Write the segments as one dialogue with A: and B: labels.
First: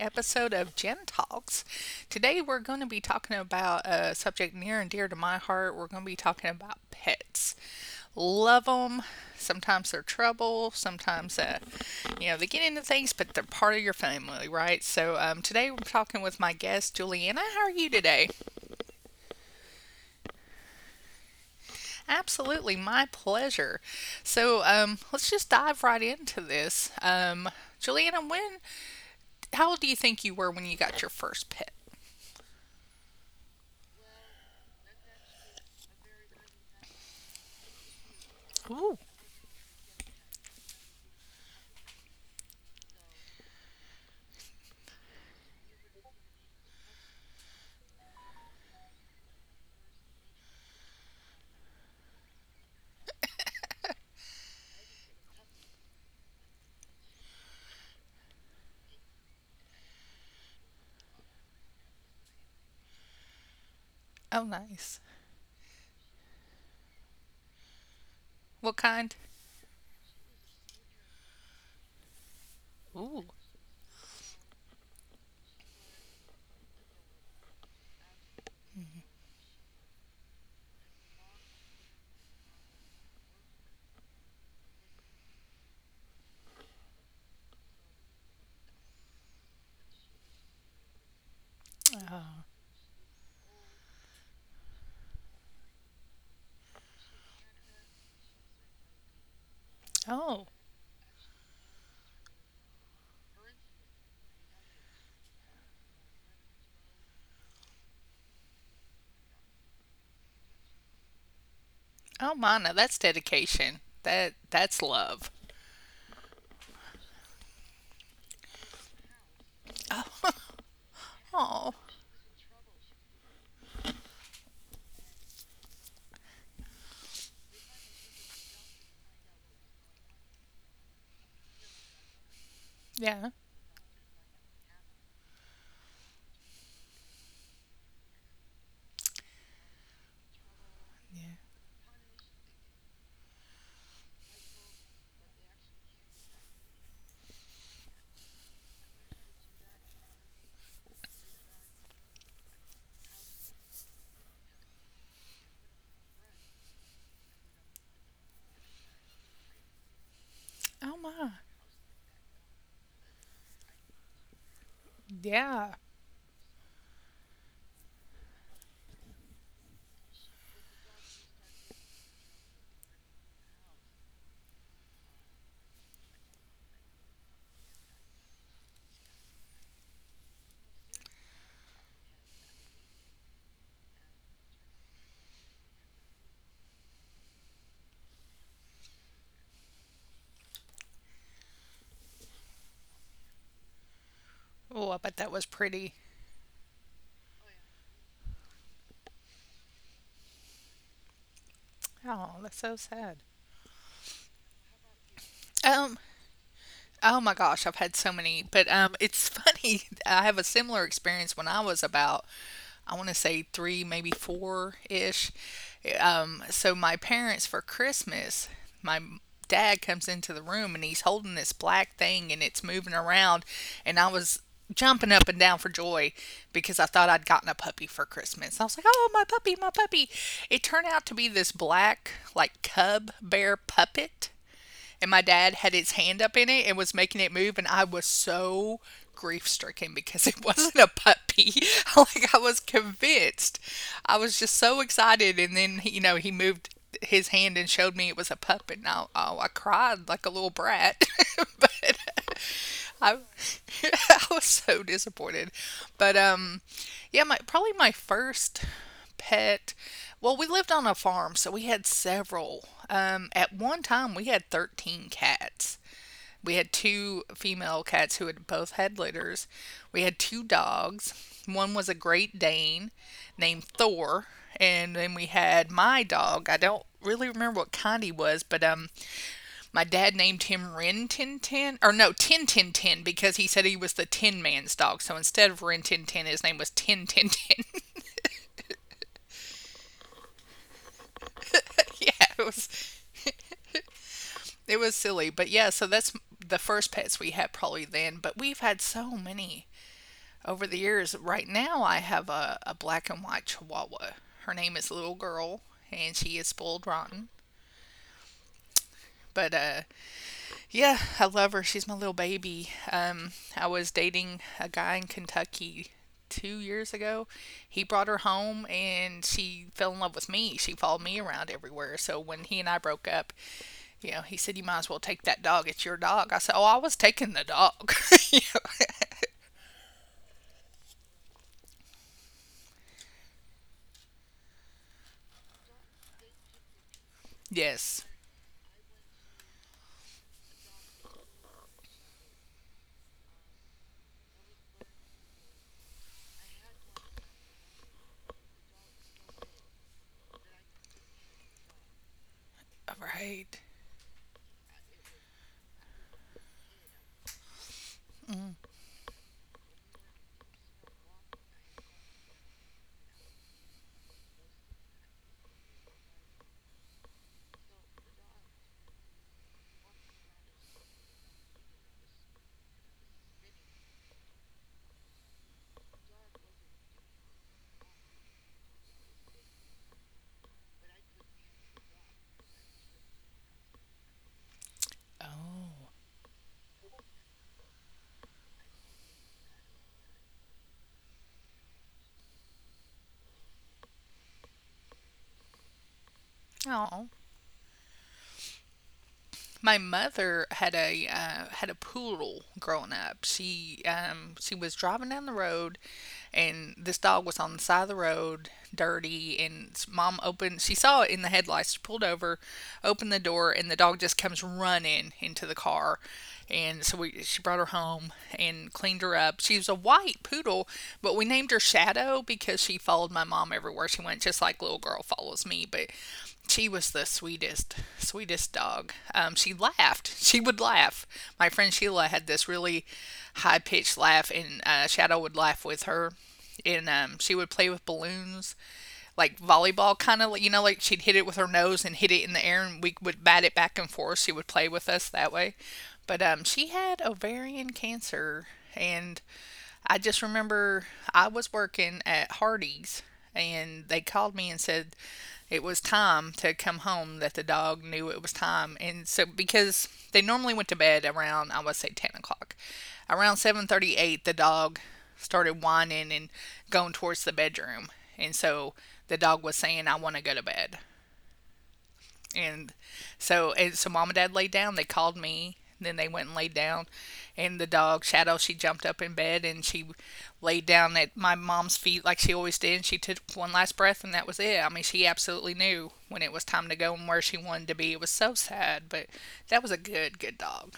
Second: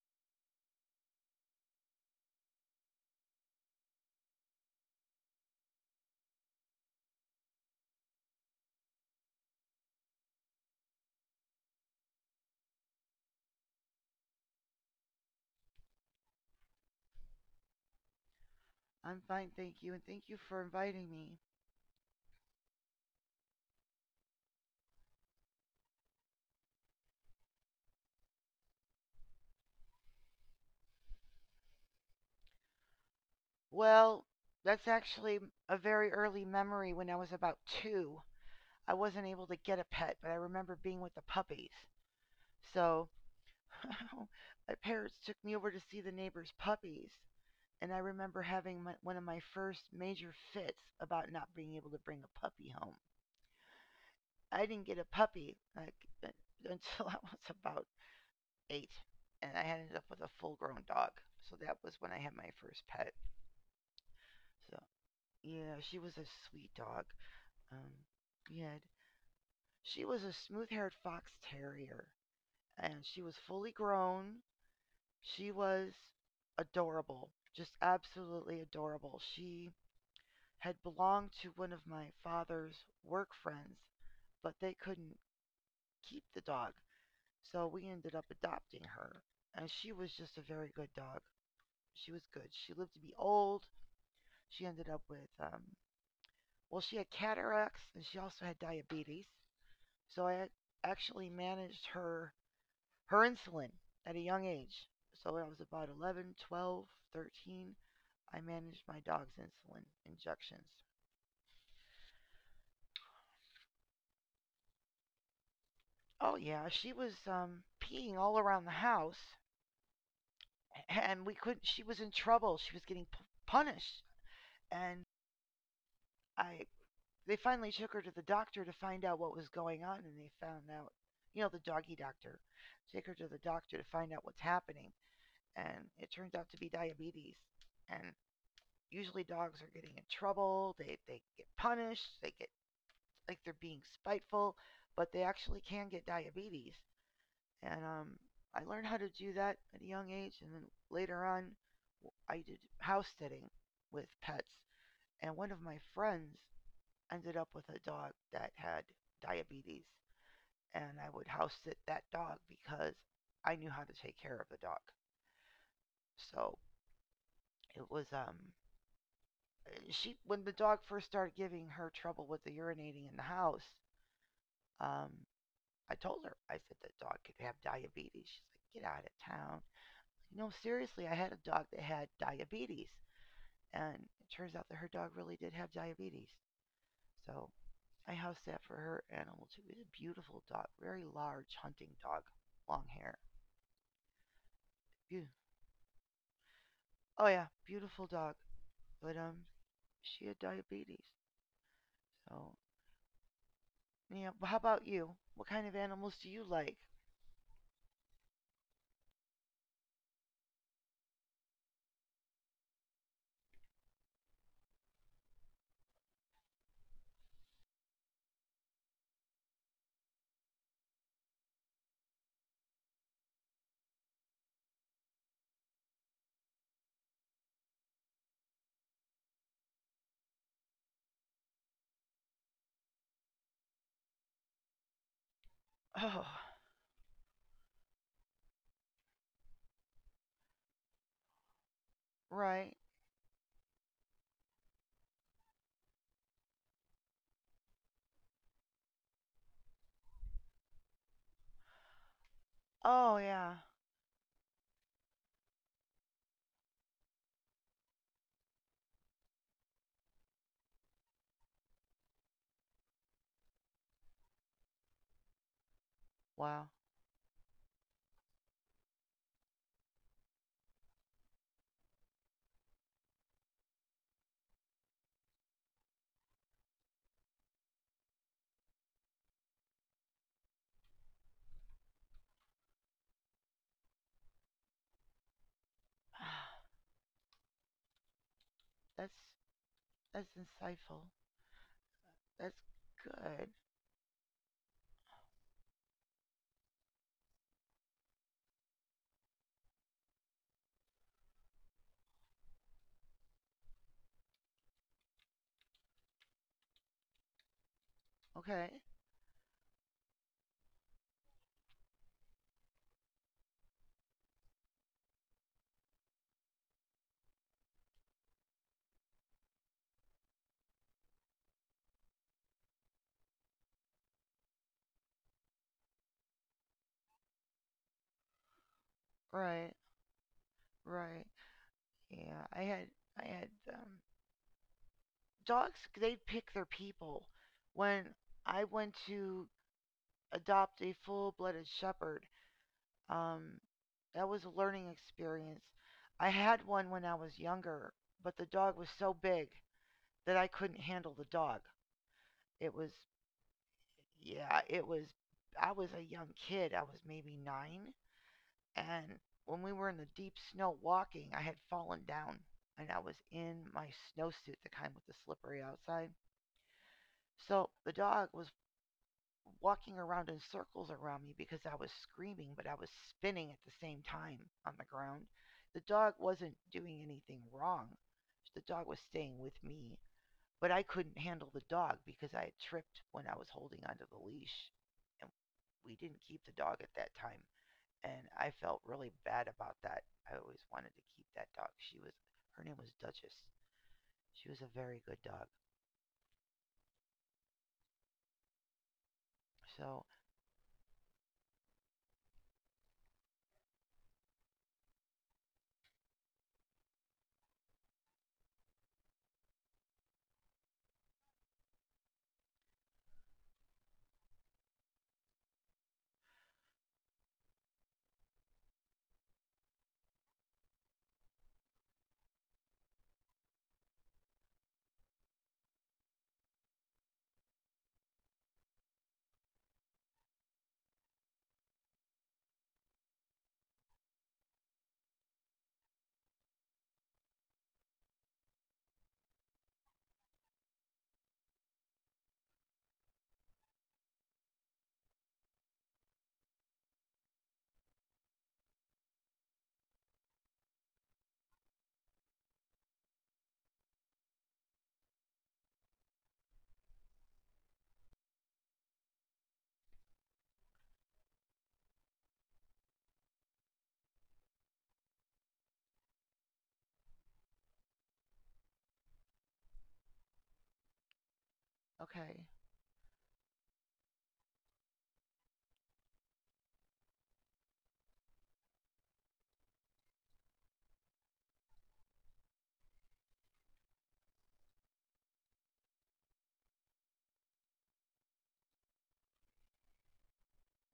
A: episode of Gen Talks. Today, we're going to be talking about a subject near and dear to my heart. We're going to be talking about pets. Love them. Sometimes they're trouble. Sometimes, they get into things, but they're part of your family, right? So, today we're talking with my guest, Juliana. How are you today?
B: I'm fine, thank you, and thank you for inviting me.
A: Absolutely, my pleasure. So, let's just dive right into this. Juliana, when how old do you think you were when you got your first pet?
B: Well, that's actually a very early memory when I was about two. I
A: Ooh.
B: wasn't able to get a pet, but I remember being with the puppies. So my parents took me over to see the neighbor's puppies, and I remember having one of my first major fits about not being able to bring a puppy home. I didn't get a puppy like, uh, until I was about eight, and I ended up with a full grown dog. So that was when I had my first pet.
A: Oh,
B: So
A: nice.
B: yeah, she was a sweet dog. Um, we
A: What kind?
B: She was a smooth-haired fox terrier, and she
A: Ooh.
B: was fully grown. She was adorable, just absolutely adorable. She had belonged to one of my father's work friends, but they couldn't keep the dog, so we ended up adopting her. And she was just a very good dog. She was
A: Oh,
B: good. She lived to be old. She ended up with well, she had cataracts and she also had diabetes. So
A: oh,
B: I actually managed her insulin at a young age. So when I was about 11, 12, 13, I managed my dog's insulin injections.
A: oh, Mana, that's dedication. That's love.
B: Oh yeah, she was peeing all around the house and we couldn't,
A: Oh,
B: she was in trouble. She was getting punished, and I they finally took her to the doctor to find out what was going on, and they found out, you know, the doggy doctor. Take her to
A: yeah,
B: the doctor to find out what's happening, and it turned out to be diabetes. And usually dogs are getting in trouble, they
A: yeah.
B: get punished, they get like they're being spiteful, but they actually can get diabetes. And I learned how to do that at a young age, and then later on, I did house sitting with pets, and one of my friends ended up with a dog that had diabetes,
A: Oh
B: and I
A: my,
B: would house sit that dog because I knew how to take care of the dog.
A: yeah.
B: So it was she, when the dog first started giving her trouble with the urinating in the house, um, I told her, I said that dog could have diabetes. She's like, get out of town. No, seriously, I had a dog that had diabetes, and it turns out that her dog really did have diabetes. So I house sat for her animal too. It's a beautiful dog, very large hunting dog, long hair.
A: Oh, I bet
B: Beau-
A: that was pretty.
B: oh yeah, beautiful dog. But she had diabetes.
A: Oh,
B: So
A: that's so sad.
B: yeah. But how about you? What kind of
A: Um,
B: animals do you like?
A: Oh my gosh, I've had so many, but it's funny. I have a similar experience when I was about, I want to say three, maybe four ish. So my parents for Christmas, my dad comes into the room and he's holding this black thing and it's moving around, and I was jumping up and down for joy because I thought I'd gotten a puppy for Christmas. I was like, "Oh, my puppy, my puppy!" It turned out to be this black like cub bear puppet and my dad had his
B: Oh.
A: hand up in it and was making it move and I was so grief stricken because it wasn't a puppy. Like I was
B: Right.
A: convinced. I was just so excited, and then he moved his hand and showed me it was a puppet, and I, oh, I cried like a little brat. But
B: Oh
A: I,
B: yeah.
A: I was so disappointed. But yeah, my probably my first pet. Well, we lived on a farm, so we had several. At one time we had 13 cats. We
B: Wow.
A: had two female cats who had both had litters. We had two dogs. One was a Great Dane named Thor, and then we had my dog. I don't really remember what kind he was, but my dad named him Rin Tin Tin, or no, Tin Tin Tin, because he said he was the Tin Man's dog. So instead of Rin Tin Tin, his name was Tin Tin Tin.
B: That's that's insightful.
A: Yeah, it
B: That's
A: was
B: good.
A: it was silly, but yeah. So that's the first pets we had probably then, but we've had so many over the years. Right now, I have a black and white Chihuahua. Her name is Little Girl, and she is spoiled rotten.
B: Okay.
A: But yeah, I love her. She's my little baby. I was dating a guy in Kentucky 2 years ago. He brought her home and she fell in love with me. She followed me around everywhere. So when he and I broke up, he said, "You might as well take that dog. It's your dog." I said, "Oh, I was taking the dog."
B: Right. Right. Yeah. I had dogs, they pick their people. When
A: Yes.
B: I went to adopt a full-blooded shepherd, um that was a learning experience. I had one when I was younger, but the dog was so big that I couldn't handle the dog. It was—
A: All right.
B: yeah, it was. I was a young kid. I was maybe nine. And when we were in the deep snow walking, I had fallen down, and I was in my snowsuit, the kind with the slippery outside. So the dog was walking around in circles around me because I was screaming, but I was spinning at the same time on the ground. The dog wasn't doing anything wrong. The dog was staying with me. But I couldn't handle the dog because I had tripped when I was holding onto the leash. And we
A: Oh.
B: didn't keep the dog at that time. And I felt really bad about that. I always wanted to keep that dog. Her name was Duchess. She was a very good dog.
A: Oh. My
B: So,
A: mother had a had a poodle growing up. She was driving down the road, and this dog was on the side of the road, dirty. And Mom opened, she saw it in the headlights. She pulled over, opened the door, and the dog just comes running into the car, and so we she brought her home and cleaned her up. She was a white poodle, but we named her Shadow because she followed my mom everywhere she went, just like little girl follows me. But she was the sweetest, sweetest dog. She laughed. She would laugh. My friend Sheila had this really high pitched laugh, and Shadow would laugh with her. And she would play with balloons like volleyball kind of, like she'd hit it with her nose and hit it in the air and we would bat it back and forth. She would play with us that way. But she had ovarian cancer, and I just remember I was working at Hardy's, and they called me and said it was time to come home, that the dog knew it was time. And so, because they normally went to bed around, I would say, 10 o'clock, around 7:38 the dog started whining and going towards the bedroom. And so the dog was saying, "I want to go to bed."
B: okay.
A: And and so Mom and Dad laid down. They called me. Then they went and laid down. And the dog, Shadow, she jumped up in bed and she laid down at my mom's feet like she always did. And she took one last breath, and that was it. I mean, she absolutely knew when it was time to go and where she wanted to be. It was so sad, but that was a good, good dog.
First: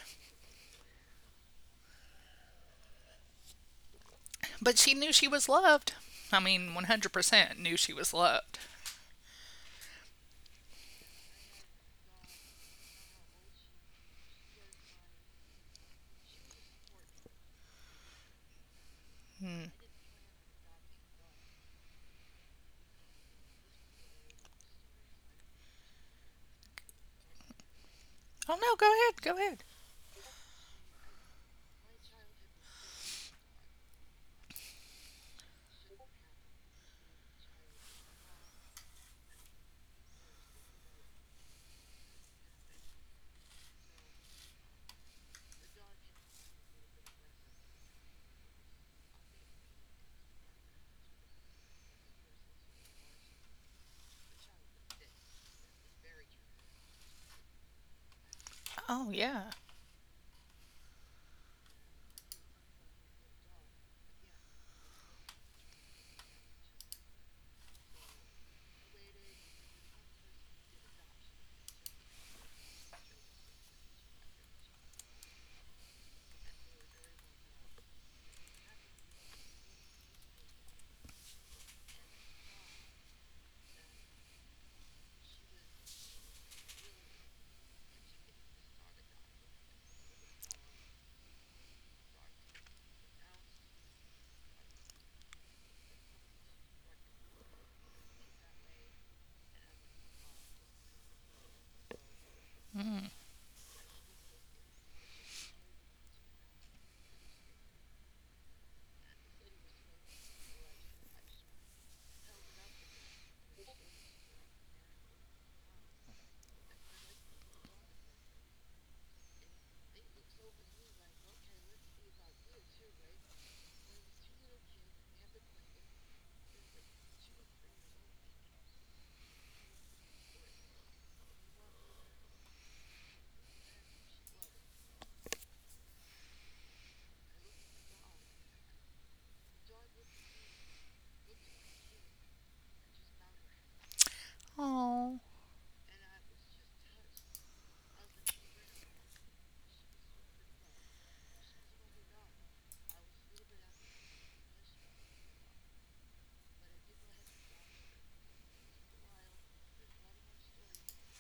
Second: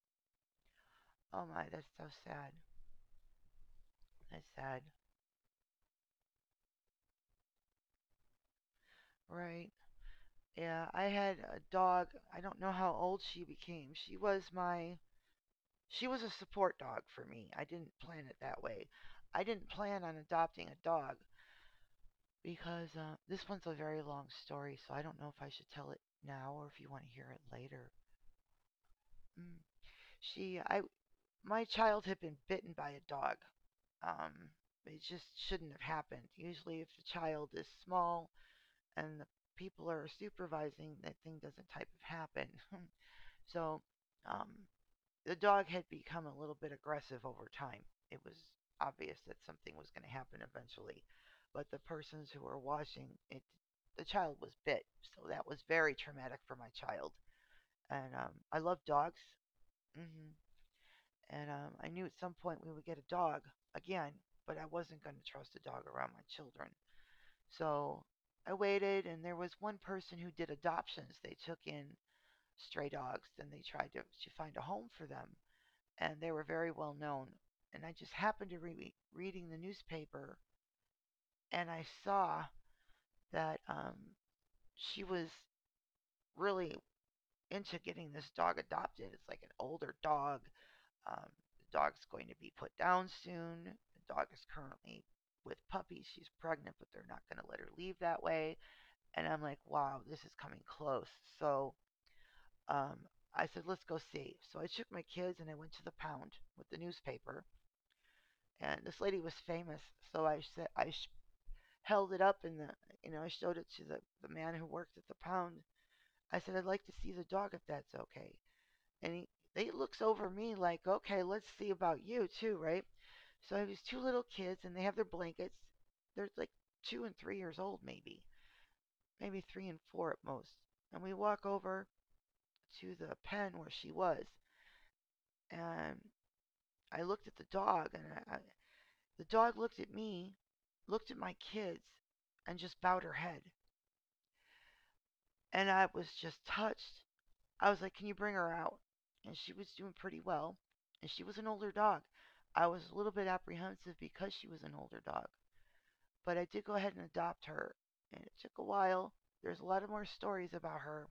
B: Oh my, that's so sad. That's
A: But
B: sad.
A: she knew she was loved. I mean, 100% knew she was loved.
B: Right. Yeah, I had a dog. I don't know how old she became. She was a support dog for me. I didn't plan it that way. I didn't plan on adopting a dog, because this one's a very long story, so I don't know if I should tell it now or if you want to hear it later.
A: Oh, no, go ahead. Go
B: Mm.
A: ahead.
B: She, I, my child had been bitten by a dog. Um, it just shouldn't have happened. Usually, if the child is small and the people are supervising, that thing doesn't type of happen. So, um, the dog had become a little bit aggressive over time. It was obvious that something was going to happen eventually, but the persons who were watching it, the child was bit, so that was very traumatic for my child. And I love
A: Oh,
B: dogs,
A: yeah.
B: hmm and I knew at some point we would get a dog again, but I wasn't going to trust a dog around my children. So I waited, and there was one person who did adoptions. They took in stray dogs, then they tried to find a home for them, and they were very well known. And I just happened to be reading the newspaper, and I saw that she was really into getting this dog adopted. It's like an older dog. Um, the dog's going to be put down soon. The dog is currently with puppies. She's pregnant, but they're not going to let her leave that way. And I'm like, wow, this is coming close. So um, I said, let's go see. So I took my kids and I went to the pound with the newspaper, and this lady was famous. So I said, I held it up, and the you know I showed it to the man who worked at the pound. I said I'd like to see the dog if that's okay. And he looks over me like, okay, let's see about you too, right. So I have these two little kids and they have their blankets. They're like 2 and 3 years old, maybe maybe three and four at most. And we walk over to the pen where she was, and I looked at the dog and I The dog looked at me, looked at my kids, and just bowed her head.
A: Oh.
B: And I was just touched. I was like, can you bring her out? And she was doing pretty well. And she was an older dog. I was a little bit apprehensive because she was an older dog. But I did go ahead and adopt her. And it took a while. There's a lot of more stories about her.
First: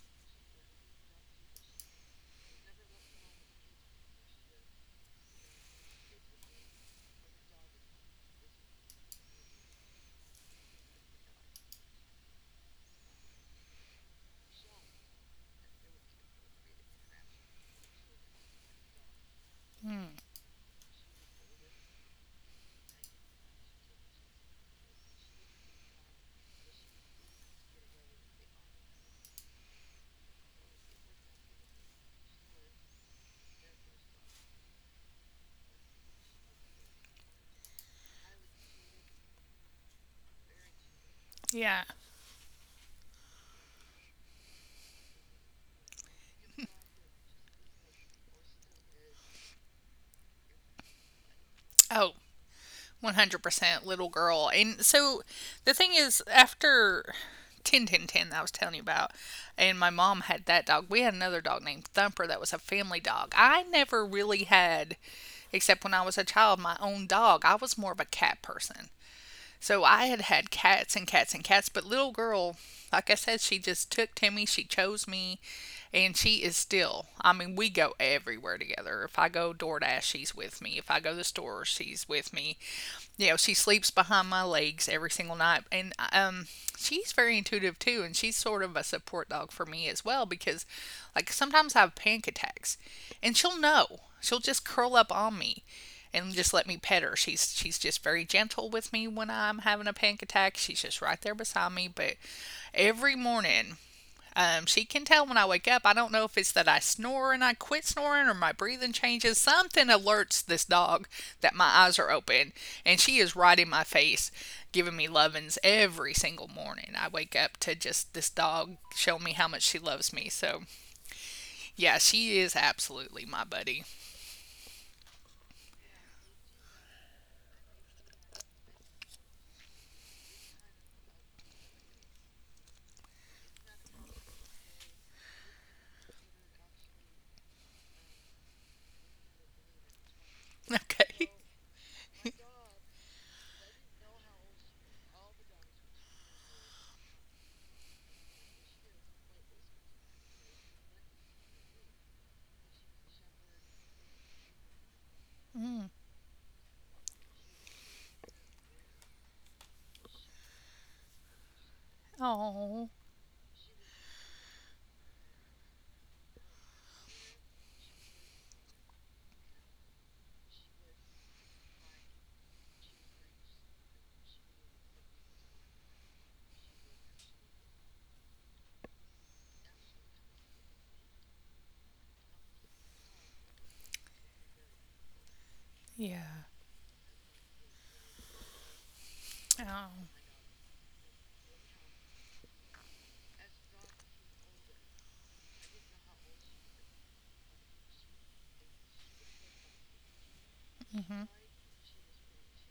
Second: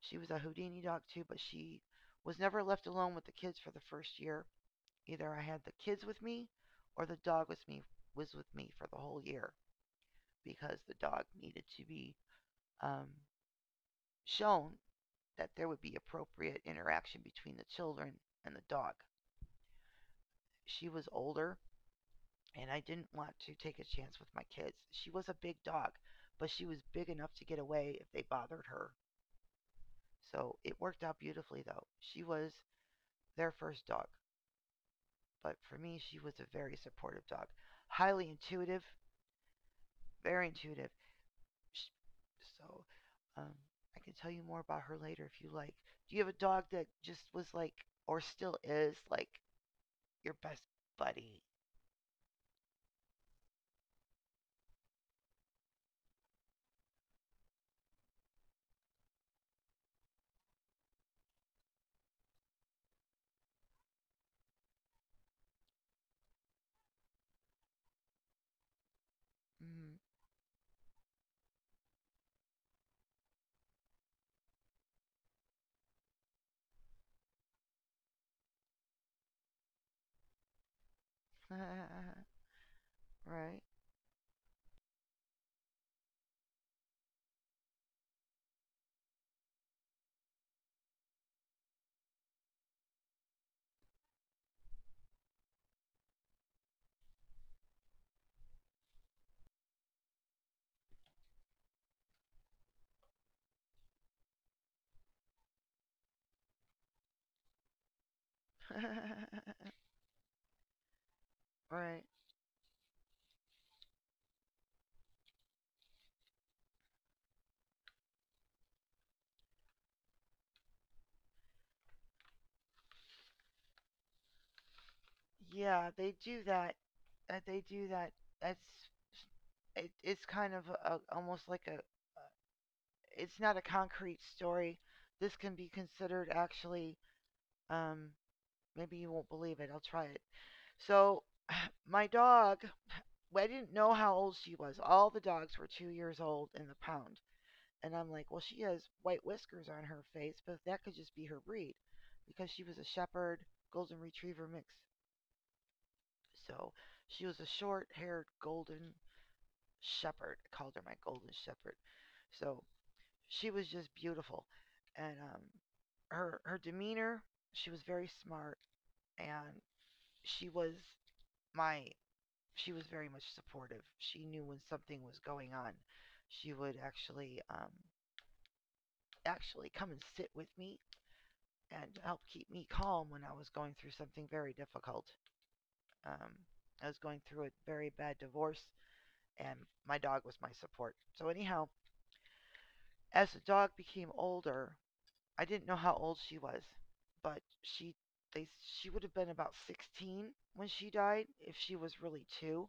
B: She was a Houdini dog too, but she was never left alone with the kids for the first year. Either I had the kids with me or the dog with me was with me for the whole year, because the dog needed to be um, shown that there would be appropriate interaction between the children and the dog.
A: Hmm.
B: She was older, and I didn't want to take a chance with my kids. She was a big dog, but she was big enough to get away if they bothered her. So it worked out beautifully, though. She was their first dog, but for me, she was a very supportive dog. Highly intuitive, very intuitive.
A: Yeah.
B: So, um, I can tell you more about her later if you like. Do you have a dog that just was like, or still is like, your best buddy?
A: Oh, 100% little girl. And so the thing is, after 10, 10, 10, that I was telling you about, and my mom had that dog, we had another dog named Thumper that was a family dog. I never really had, except when I was a child, my own dog. I was more of a cat person. So
B: Mm.
A: I had had cats and cats and cats, but little girl, like I said, she just took to me, she chose me, and she is still. I mean, we go everywhere together. If I go DoorDash, she's with me. If I go to the store, she's with me. She
B: Right.
A: sleeps behind my legs every single night. And she's very intuitive too. And she's sort of a support dog for me as well because, like, sometimes I have panic attacks and she'll know. She'll just curl up on me and just let me pet her. She's just very gentle with me when I'm having a panic attack. She's just right there beside me. But every morning she can tell when I wake up. I don't know if it's that I snore and I quit snoring or my breathing changes. Something alerts this dog that my eyes
B: Right.
A: are open, and she is right in my face, giving me lovin's every single morning. I wake up to just this dog showing me how much she loves me. So, yeah, she is absolutely my buddy.
B: Yeah, they do that. They do that. That's— it's kind of a, almost like a— it's not a concrete story. This can be considered actually. Um, Maybe you won't believe it. I'll try it. So,
A: Okay.
B: my dog— well, I didn't know how old she was. All the dogs were 2 years old in the pound. And I'm like, well, she has white whiskers on her face, but that could just be her breed because she was a shepherd golden retriever mix.
A: Mm.
B: So she was a short haired golden shepherd. I called her my golden shepherd. So
A: Oh,
B: she was just beautiful. And her demeanor, she was very smart. And she was my she was very much supportive. She knew when something was going on. She would actually come and sit with me and help keep me calm when I was going through something very difficult. Um,
A: yeah.
B: I was going through a very bad divorce, and
A: Oh,
B: my dog was my support. So anyhow, as the dog became older, I didn't know how old she was, but they she would have been about 16 when she died if she was really two.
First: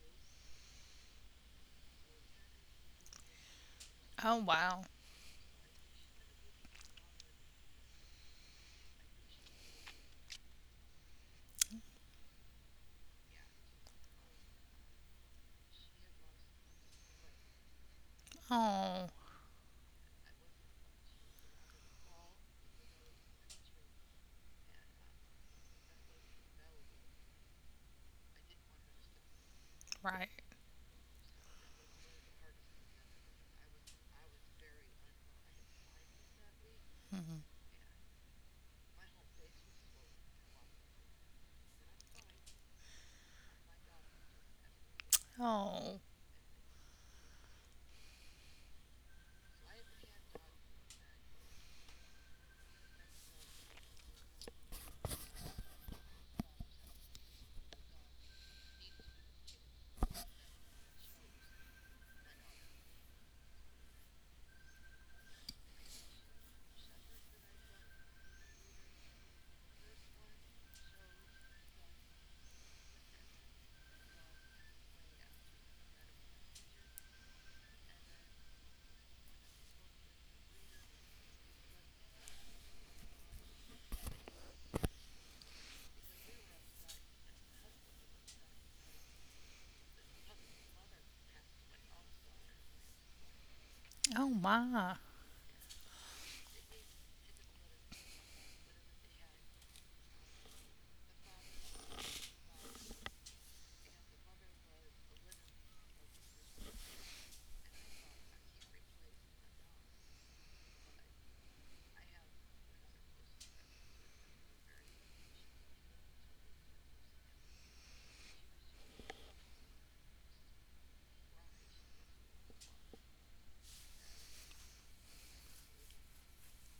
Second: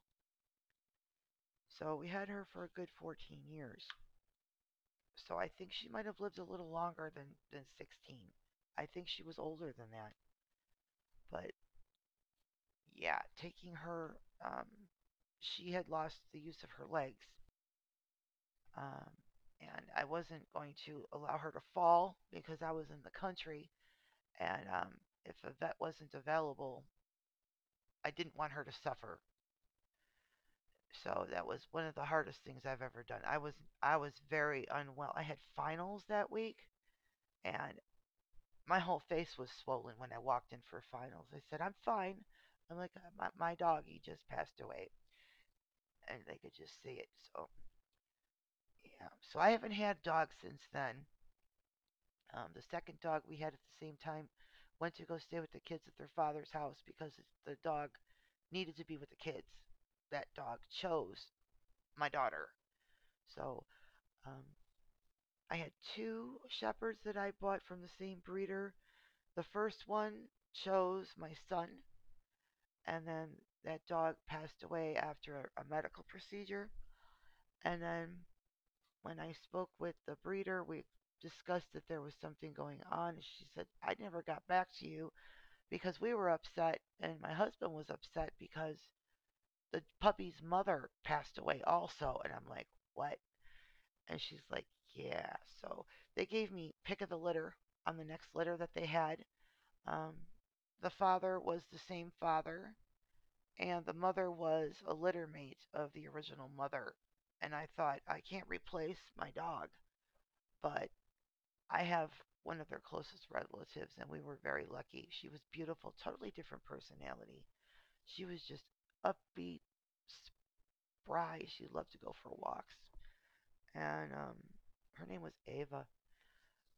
B: So we had her for a good 14 years.
A: oh wow.
B: So I think she might have lived a little longer than 16. I think she was older than that. But yeah, taking her, um, she had lost the use of her legs.
A: Oh,
B: Um, and I wasn't going to allow her to fall because I was in the country. And if a vet wasn't available, I didn't want her to suffer.
A: right.
B: So that was one of the hardest things I've ever done. I was very unwell. I had finals that week,
A: Mm.
B: and my whole face was swollen when I walked in for finals. I said, "I'm fine." I'm like, "My dog, he just passed away."
A: Oh,
B: And they could just see it. So, yeah. So I haven't had dogs since then. The second dog we had at the same time went to go stay with the kids at their father's house because the dog needed to be with the kids. That dog chose my daughter. So um, I had two shepherds that I bought from the same breeder. The first one chose my son, and then that dog passed away after a medical procedure. And then when I spoke with the breeder, we discussed that there was something going on. And she said, "I never got back to you because we were upset, and my husband was upset because the puppy's mother passed away also." And I'm like, "What?" And
A: oh
B: she's like,
A: my.
B: "Yeah." So they gave me pick of the litter on the next litter that they had. Um, the father was the same father, and the mother was a litter mate of the original mother. And I thought, I can't replace my dog, but I have one of their closest relatives, and we were very lucky. She was beautiful, totally different personality. She was just upbeat, spry. She loved to go for walks. And Her name was Ava,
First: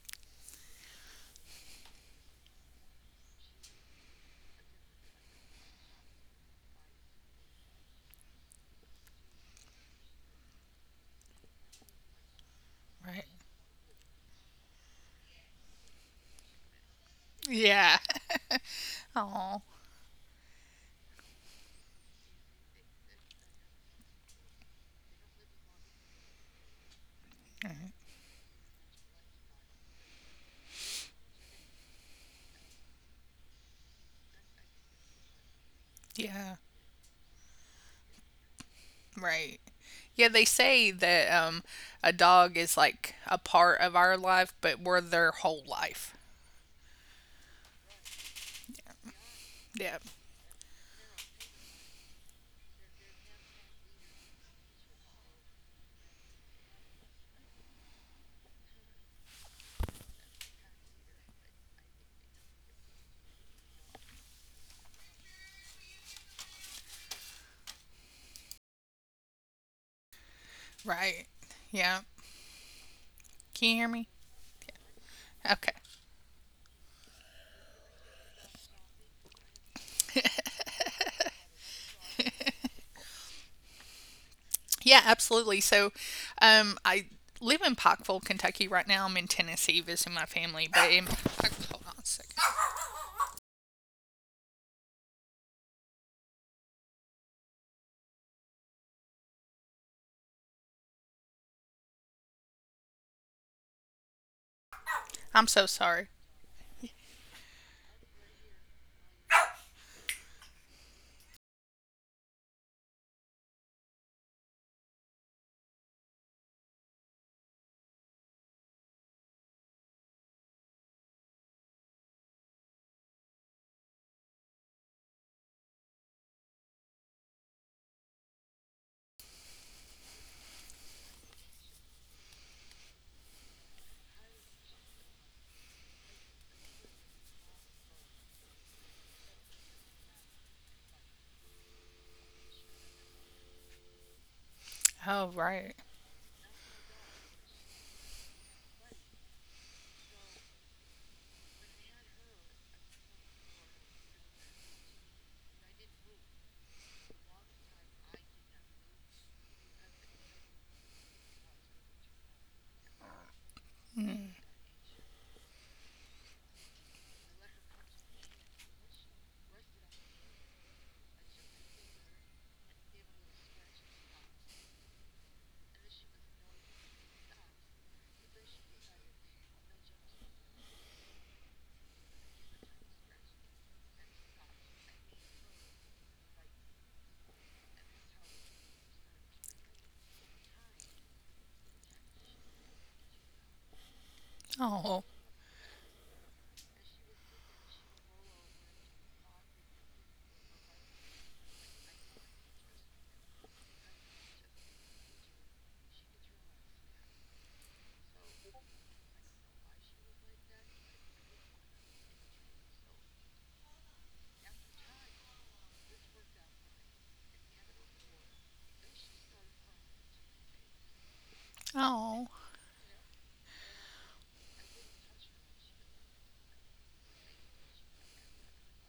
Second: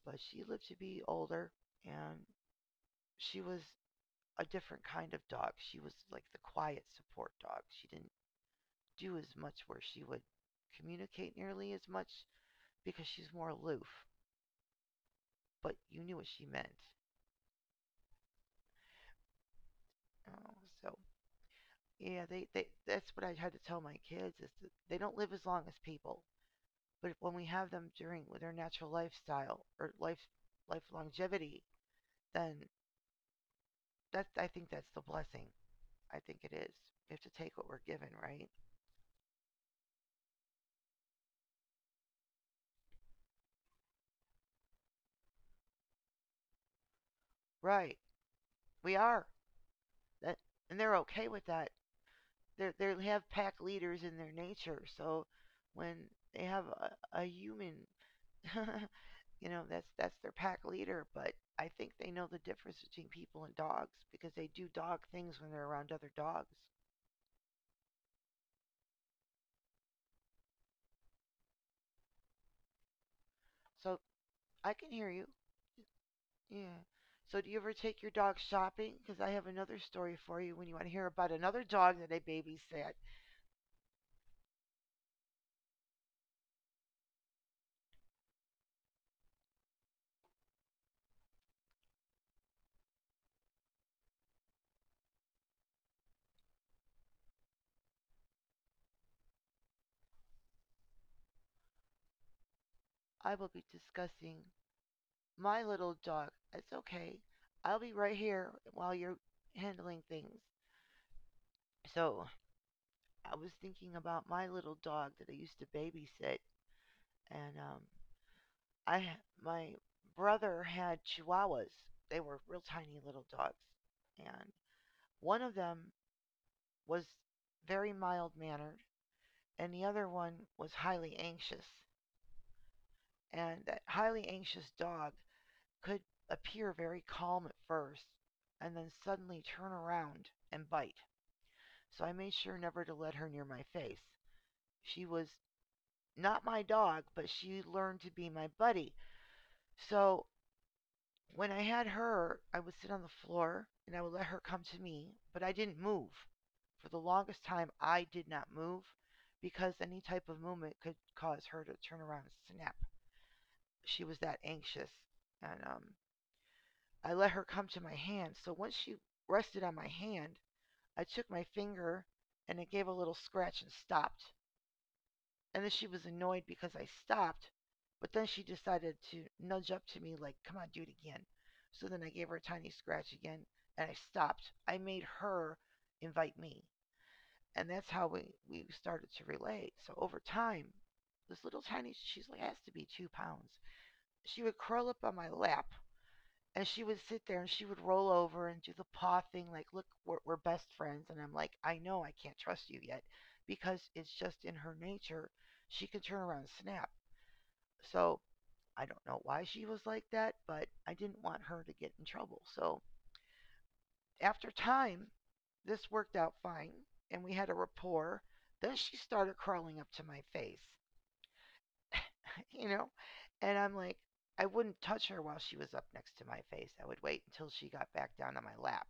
B: but she lived to be older, and she was a different kind of dog. She was like the quiet support dog. She didn't do as much where she would communicate nearly as much because
A: Right.
B: she's more aloof, but you knew what she meant.
A: Yeah. Oh,
B: Oh, so yeah, they, that's what I had to tell my kids, is that they don't live as long as people, but when we have them during their natural lifestyle or life longevity, then that, I think that's the blessing. I think it
A: yeah,
B: is. We have to take what we're given, right?
A: right. Yeah, they say that a dog is like a part of our life, but we're their whole life.
B: Right. We are.
A: Yeah,
B: That, and they're okay with that. They have pack leaders in their nature. So when they have a human, that's their pack leader. But I think they know the difference between people and dogs, because they do dog things when they're around other dogs.
A: right. Yeah. Can you hear
B: So
A: me?
B: I can hear you.
A: Okay.
B: Yeah. So do you ever take your dog shopping? Because I have another story for you when you want to hear about another dog that I babysat.
A: Yeah, absolutely. So, I live in Pikeville, Kentucky right now. I'm in Tennessee visiting my family, but in Pikeville, hold on a second.
B: I will be discussing
A: I'm
B: my
A: so
B: little
A: sorry.
B: dog. It's okay. I'll be right here while you're handling things. So I was thinking about my little dog that I used to babysit, and I my brother had Chihuahuas. They were real tiny little dogs, and one of them was very mild mannered, and the other one was highly anxious. And that highly anxious dog could appear very calm at first, and then suddenly turn around and bite. So I made sure never to let her near my face. She
A: Oh,
B: was
A: right.
B: Not my dog, but she learned to be my buddy. So when I had her, I would sit on the floor and I would let her come to me, but I didn't move. For the longest time, I did not move, because any type of movement could cause her to turn around and snap. She was
A: Mm.
B: that anxious. And I let her come to my hand. So once she rested on my hand, I took my finger and it gave a little scratch and stopped. And then she was annoyed because I stopped, but then she decided to nudge up to me like, "Come on, do it again." So then I gave her a tiny scratch again, and I stopped. I made her invite me, and that's how we started to relate. So over time, this little tiny, she's like, has to be 2 pounds. She would curl up
A: Oh,
B: on my lap, and she would sit there and she would roll over and do the paw thing, like, "Look, we're best friends." And I'm like, "I know I can't trust you yet." Because it's just in her nature, she can turn around and snap. So I don't know why she was like that, but I didn't want her to get in trouble. So after time, this worked out fine and we had a rapport. Then she started crawling up to my face,
A: oh,
B: you know? And I'm like, I wouldn't touch her while she was up next to my face. I would wait until she got back down on my lap.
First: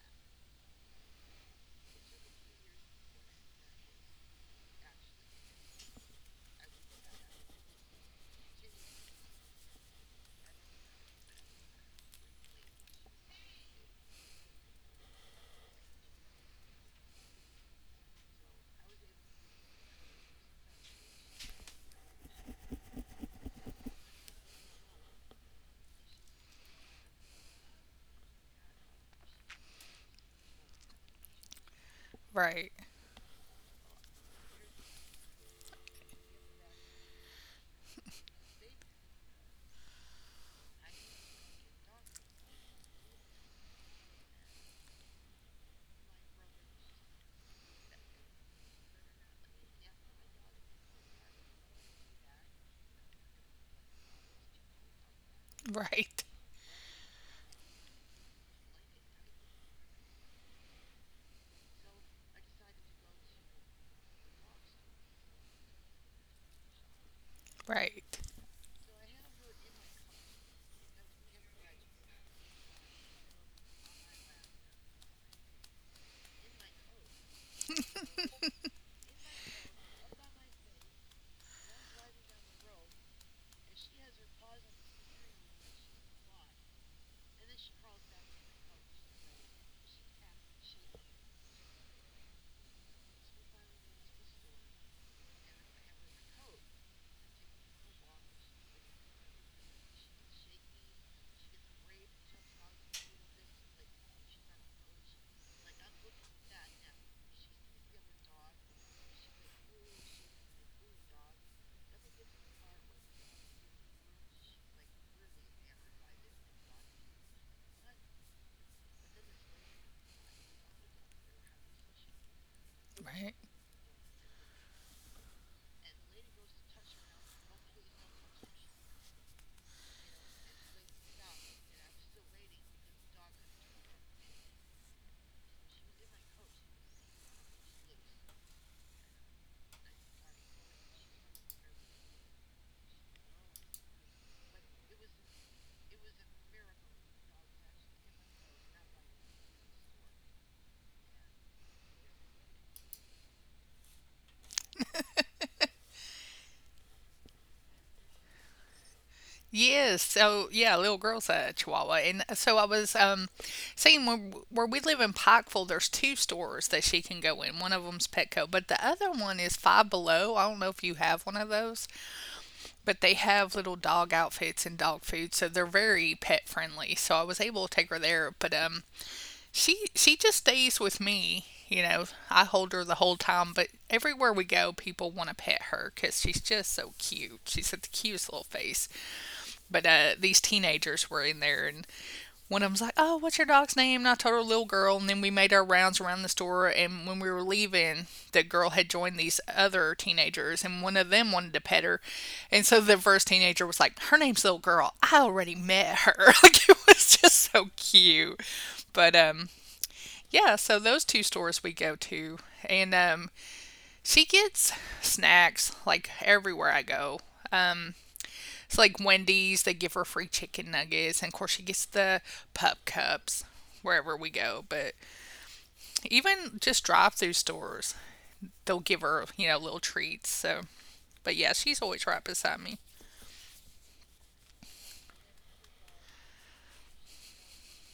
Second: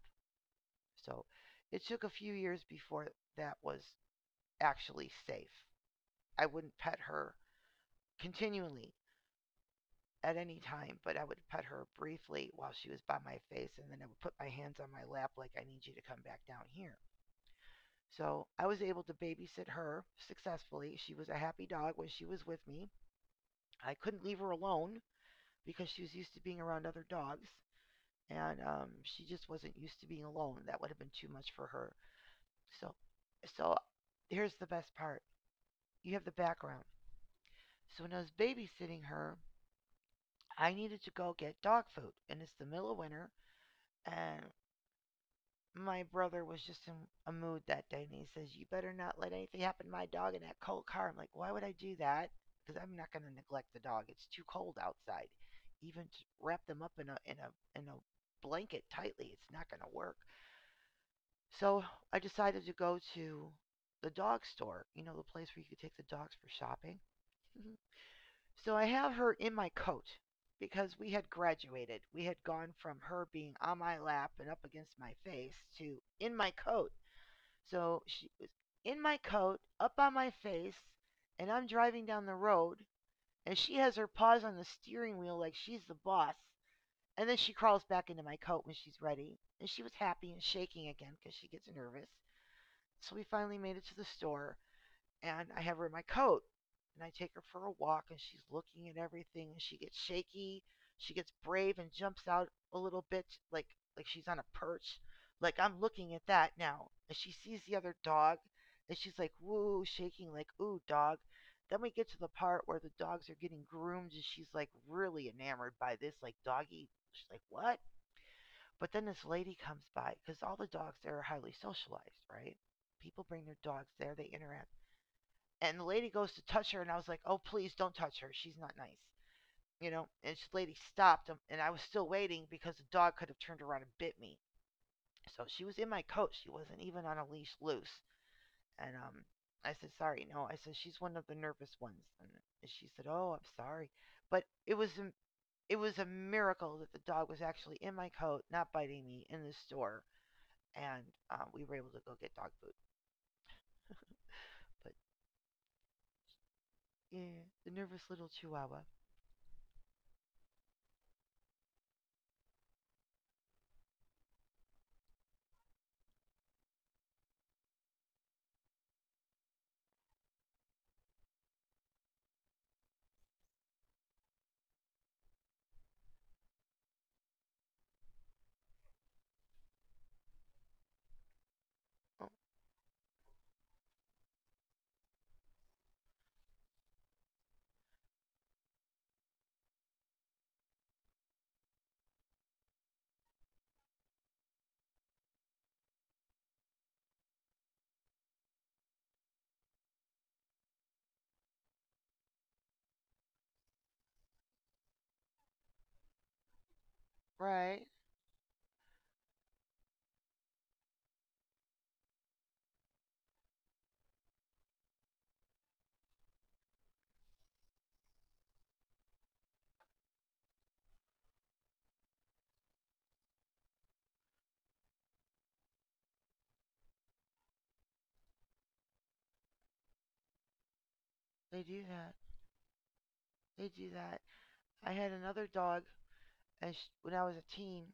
B: So it took a few years before that was actually safe. I wouldn't pet her continually at any time, but I would pet her briefly while she was by my face, and then I would put my hands on my lap like, I need you to come back down here. So I was able to babysit her successfully. She was a happy dog when she was with me. I couldn't leave her alone because she was used to being around other dogs, and she just wasn't used to being alone. That would have been too much for her.
A: right,
B: So, so, here's the best part. You have the background. So when I was babysitting her, I needed to go get dog food, and it's the middle of winter, and my brother was just in a mood that day, and he says, "You better not let anything happen to my dog in that cold car." I'm like, "Why would I do that?" Because I'm not going to neglect the dog. It's too cold outside. Even
A: right,
B: to wrap them up in a blanket tightly, it's not going to work. So I decided to go to the dog store. You know, the place where you could take the dogs for shopping. Mm-hmm.
A: right,
B: So I have her in my coat, because we had graduated. We had gone from her being on my lap and up against my face to in my coat. So she was in my coat, up on my face, and I'm driving down the road, and she has her paws on the steering wheel like she's the boss. And then she crawls back into my coat when she's ready. And she was happy and shaking again because she gets nervous. So we finally made it to the store, and I have her in my coat. And I take her for a walk, and she's looking at everything. And she gets shaky. She gets brave and jumps out a little bit, like like she's on a perch. Like I'm looking at that now. And she sees the other dog, and she's like, "Woo!" shaking, like, "Ooh, dog." Then we get to the part where the dogs are getting groomed, and she's like really enamored by this, like, doggy. She's like, "What?" But then this lady comes by, because all the dogs there are highly socialized, right? People
A: right.
B: bring their dogs there. They interact, and the lady goes to touch her, and I was like, "Oh, please don't touch her, she's not nice." And this lady stopped, and I was still waiting, because the dog could have turned around and bit me. So she was in my coat, she wasn't even on a leash loose. And I said, sorry, no, I said, she's one of the nervous ones. And she said, oh, I'm sorry. But it was a miracle that the dog was actually in my coat not biting me in the store. And we were able to go get dog food, but yeah, the nervous little Chihuahua.
A: Yes, so yeah, little girl's a Chihuahua, and so I was seeing where we live in Pikeville. There's two stores that she can go in. One of them's Petco, but the other one is Five Below. I don't know if you have one of those, but they have little dog outfits and dog food, so they're very pet friendly. So I was able to take her there, but she just stays with me.
B: Oh,
A: I hold her the whole time, but everywhere we go, people want to pet her because she's just so cute. She's got the cutest little face. But these teenagers were in there, and one of them's like, "Oh, what's your dog's name?" And I told her little girl, and then we made our rounds around the store. And when we were leaving, the girl had joined these other teenagers, and one of them wanted to pet her, and so the first teenager was like, "Her name's little girl. I already met her." Like, it was just so
B: right.
A: cute. But yeah, so those two stores we go to, and she gets snacks like everywhere I go. It's like Wendy's, they give her free chicken nuggets, and of course she gets the pup cups wherever we go. But even just drive through stores, they'll give her, little treats. So but yeah,
B: they
A: she's
B: do
A: always
B: that
A: right beside me.
B: They do that. I had another dog as when I was a teen,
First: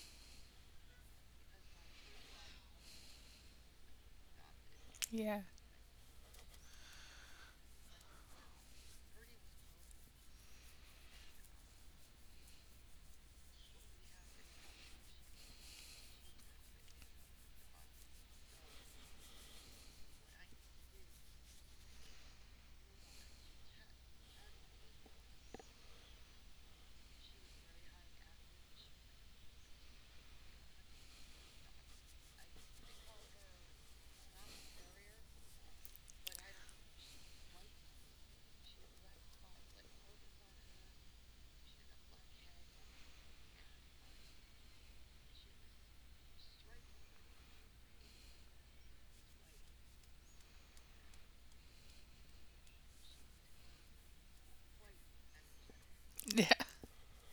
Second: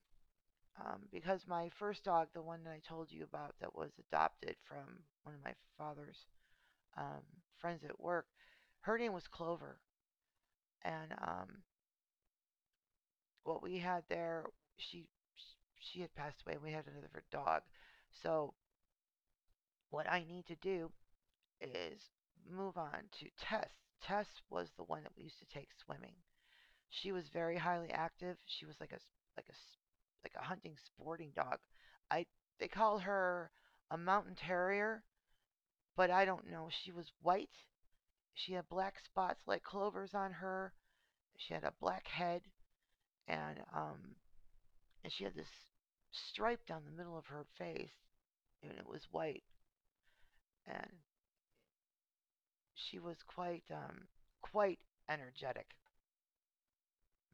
B: because my first dog, the one that I told you about that was adopted from one
A: Yeah.
B: of my father's um, friends at work, her name was Clover. And What we had there, she she had passed away and we had another dog. So what I need to do is move on to Tess. Tess was the one that we used to take swimming. She was very highly active. She was like like a a hunting sporting dog. I, they call her a mountain terrier, but I don't know. She was white. She had black spots like clovers on her. She had a black head, and um and she had this stripe down the middle of her face, and it was white, and she was quite energetic,
A: Yeah.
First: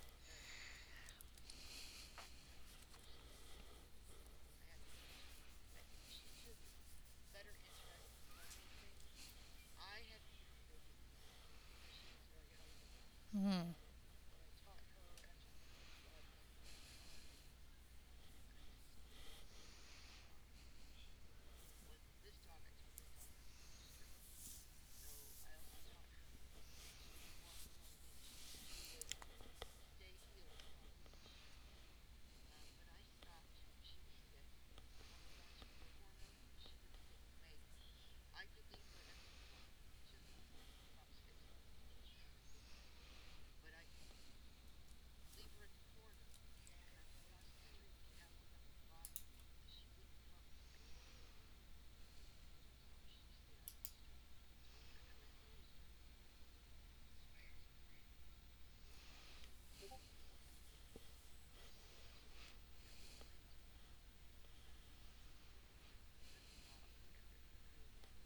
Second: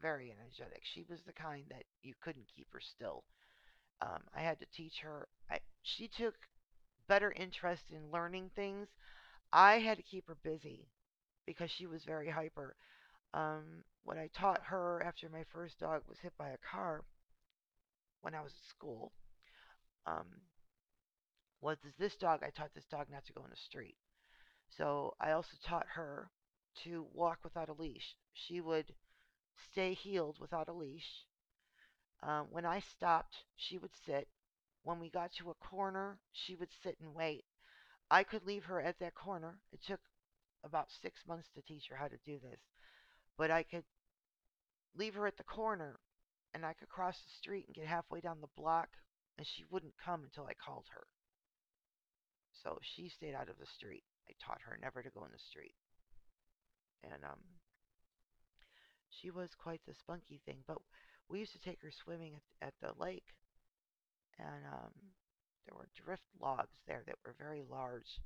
B: very energetic. She was the kind that you couldn't keep her still. I had to teach her. I, she took better interest in learning things. I had to keep her busy because she was very hyper.
A: Mm.
B: What I taught her after my first dog was hit by a car when I was at school um, was this dog. I taught this dog not to go in the street. So I also taught her to walk without a leash. She would stay heeled without a leash. When I stopped, she would sit. When we got to a corner, she would sit and wait. I could leave her at that corner. It took about 6 months to teach her how to do this, but I could leave her at the corner and I could cross the street and get halfway down the block, and she wouldn't come until I called her. So she stayed out of the street. I taught her never to go in the street. And she was quite the spunky thing, but we used to take her swimming at the lake, and there were drift logs there that were very large.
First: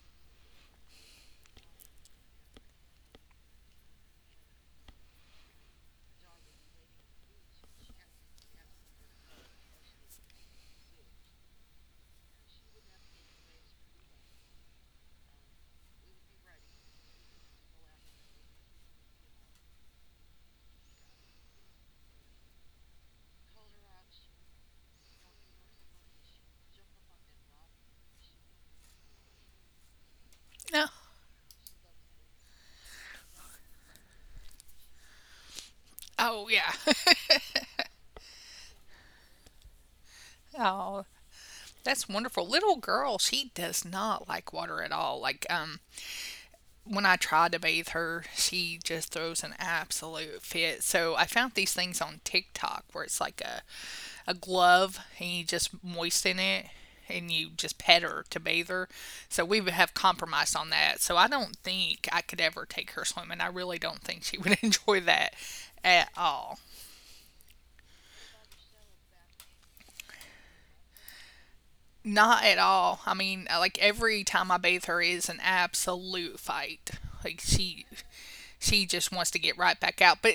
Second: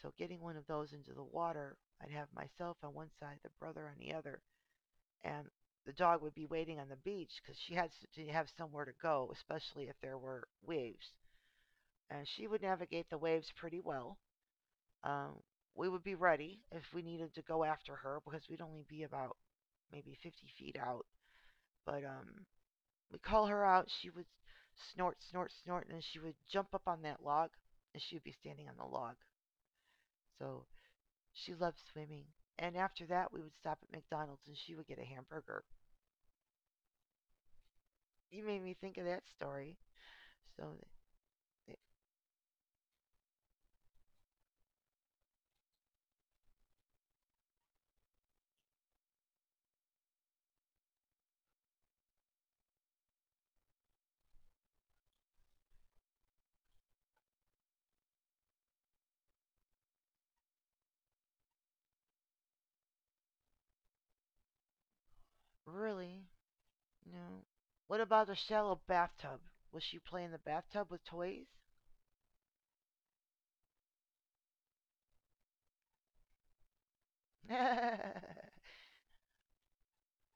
B: So getting one of those into the water, I'd have myself on one side, the brother on the other, and the dog would be waiting on the beach because she had to have somewhere to go, especially if there were waves. And she would navigate the waves pretty well. Um, we would be ready if we needed to go after her because we'd only be about maybe 50 feet out. But we call her out. She would snort, snort, snort, and she would jump up on that log and she would be standing on the log. So
A: No.
B: she loved swimming. And after that, we would stop at McDonald's and she would get a hamburger.
A: Oh yeah.
B: You made me think of that story. So
A: Oh. That's wonderful. Little girl, she does not like water at all. Like when I try to bathe her, she just throws an absolute fit. So I found these things on TikTok where it's like a glove and you just moisten it and you just pet her to bathe her. So we would have compromised on that. So I don't think I could ever take her swimming. I really don't think she would enjoy that at
B: really?
A: all.
B: No. What about the shallow bathtub? Was she playing the bathtub with toys?
A: Not at all. I mean, like every time I bathe her is an absolute fight. Like she she just wants to get right back out. But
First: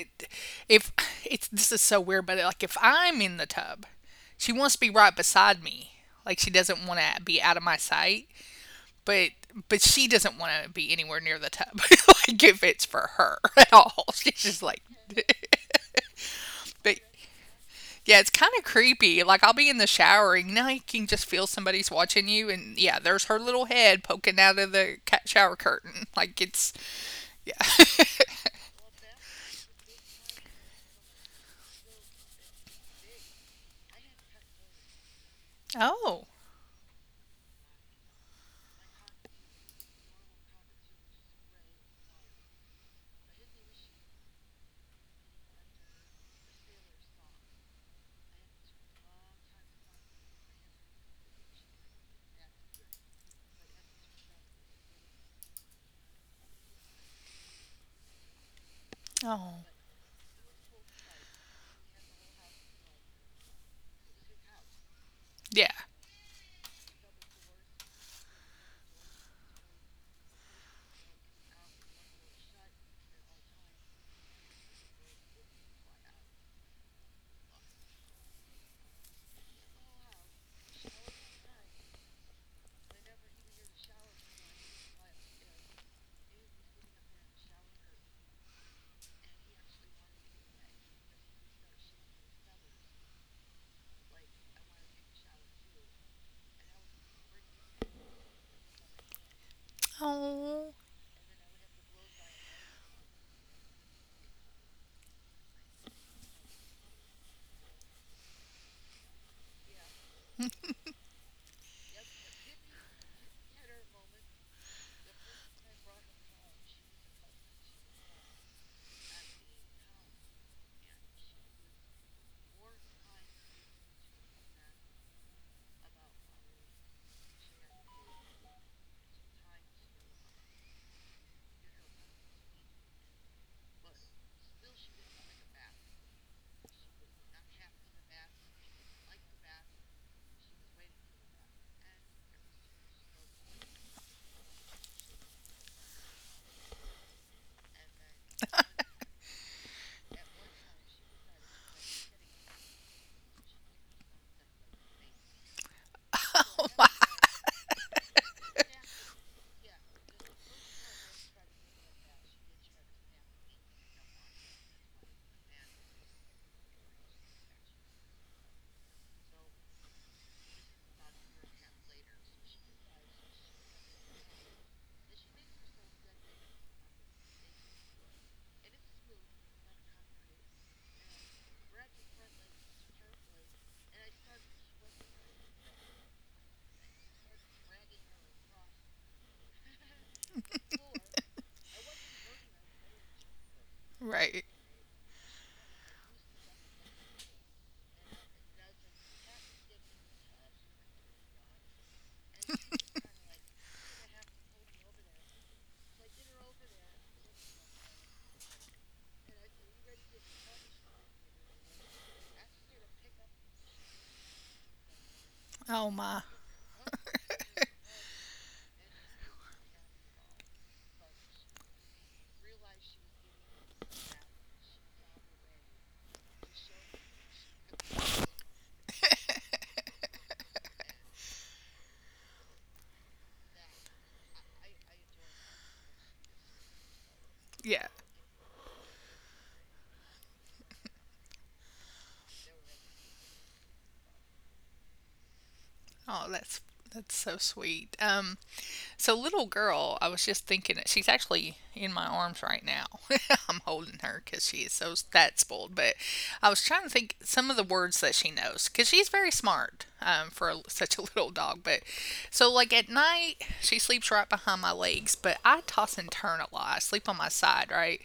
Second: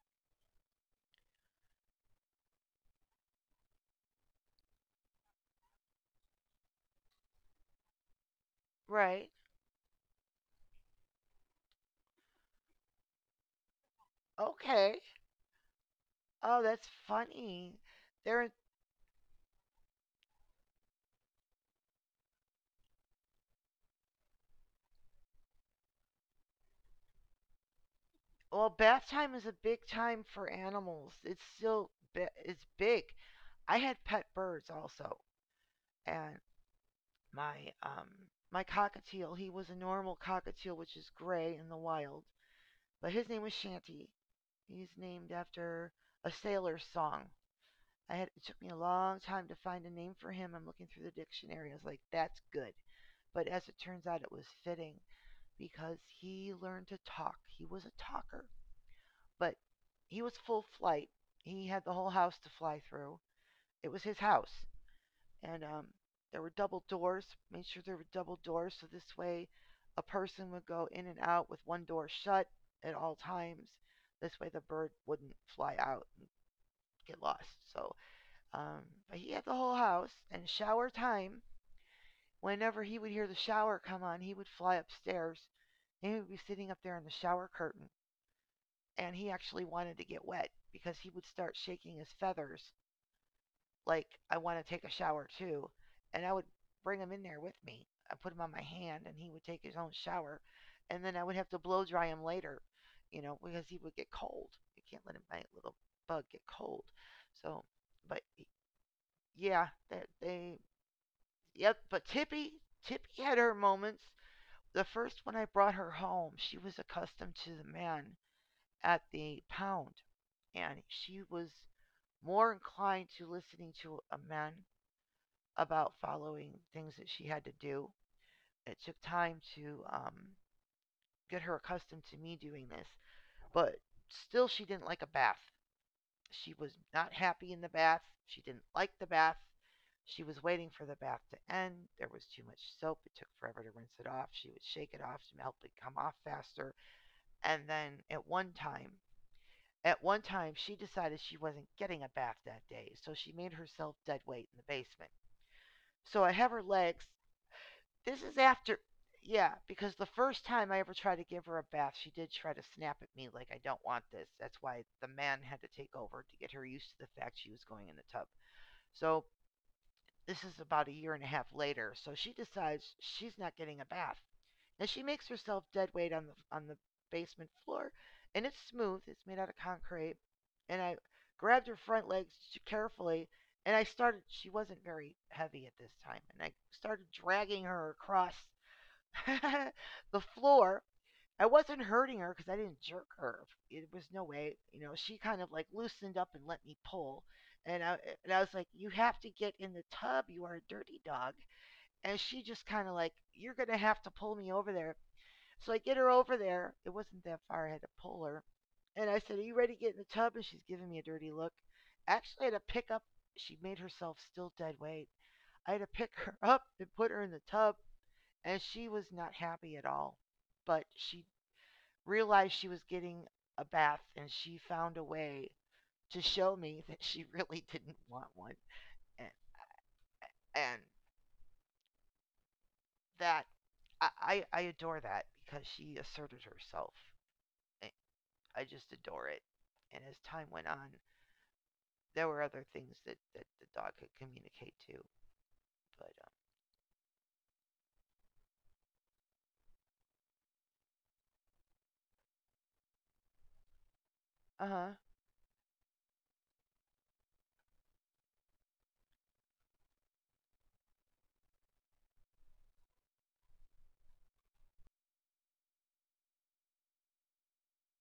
A: if it's this is so weird, but like if I'm in the tub, she wants to be right beside me. Like she doesn't want to be out of my sight,
B: Right.
A: but but she doesn't want to be anywhere near the tub. Like if it's for her at all, she's just like.
B: Okay. Oh, that's
A: But
B: funny.
A: yeah, it's
B: They're
A: kind of creepy. Like I'll be in the shower and now you can just feel somebody's watching you, and yeah, there's her little head poking out of the shower curtain. Like it's, yeah.
B: well, bath time is a big time for animals. It's still it's big. I had pet birds also, and
A: Oh,
B: my my cockatiel. He was a normal cockatiel, which is gray in the wild, but his name was Shanty. He's named after a sailor's song. I had it took me a long time to find a name for him. I'm looking through the dictionary. I was like, that's good. But as it turns out, it was fitting because he learned to talk. He was a talker, but
A: oh,
B: he was full flight. He had the whole house to fly through. It was his house, and
A: yeah.
B: there were double doors. Made sure there were double doors so this way, a person would go in and out with one door shut at all times. This way, the bird wouldn't fly out and get lost. So um, but he had the whole house, and shower time, whenever he would hear the shower come on, he would fly upstairs and he would be sitting up there in the shower curtain. And he actually wanted to get wet because he would start shaking his feathers like, I want to take a shower too. And I would bring him in there with me. I put him on my hand and he would take his own shower.
A: Oh,
B: And then I would have to blow dry him later, you know, because he would get cold. You can't let him, my little bug, get cold. So, but yeah, that they yep, but Tippy, Tippy had her moments. The first when I brought her home, she was accustomed to the man at the pound, and she was more inclined to listening to a man about following things that she had to do. It took time to get her accustomed to me doing this, but still, she didn't like a bath. She was not happy in the bath. She didn't like the bath. She was waiting for the bath to end. There was too much soap. It took forever to rinse it off. She would shake it off to help it come off faster. And then at one time, she decided she wasn't getting a bath that day, so she made herself dead weight in the basement. So I have her
A: oh my.
B: legs. This is after, yeah, because the first time I ever tried to give her a bath, she did try to snap at me like, I don't want this. That's why the man had to take over to get her used to the fact she was going in the tub. So this is about a year and a half later. So she decides she's not getting a bath. Now she makes herself dead weight on the basement floor, and it's smooth. It's made out of concrete. And I grabbed her front legs carefully, and I started. She wasn't very heavy at this time, and I started dragging her across the floor. I wasn't hurting her because I didn't jerk her. It was no
A: Right.
B: way, you know. She kind of like loosened up and let me pull, and I was like, "You have to get in the tub. You are a dirty dog." And she just kind of like, "You're gonna have to pull me over there." So I get her over there. It wasn't that far. I had to pull her, and I said, "Are you ready to get in the tub?" And she's giving me a dirty look. Actually, I had to pick up. She made herself still dead weight. I had to
A: Oh
B: pick
A: my.
B: her up and put her in the tub, and she was not happy at all. But she realized she was getting a bath and she found a way to show me that she really didn't want one. And, and that, adore that because she asserted herself.
A: Yeah.
B: I- just adore it. And as time went on, there were other things that the dog could communicate to. But,
A: Oh, that's so sweet. So little girl, I was just thinking that she's actually in my arms right now. I'm holding her because she
B: uh
A: is
B: huh,
A: so that spoiled. But I was trying to think some of the words that she knows because she's very smart, for such a little dog. But so like at night, she sleeps right behind my legs, but I toss and turn a lot. I sleep on my side, right?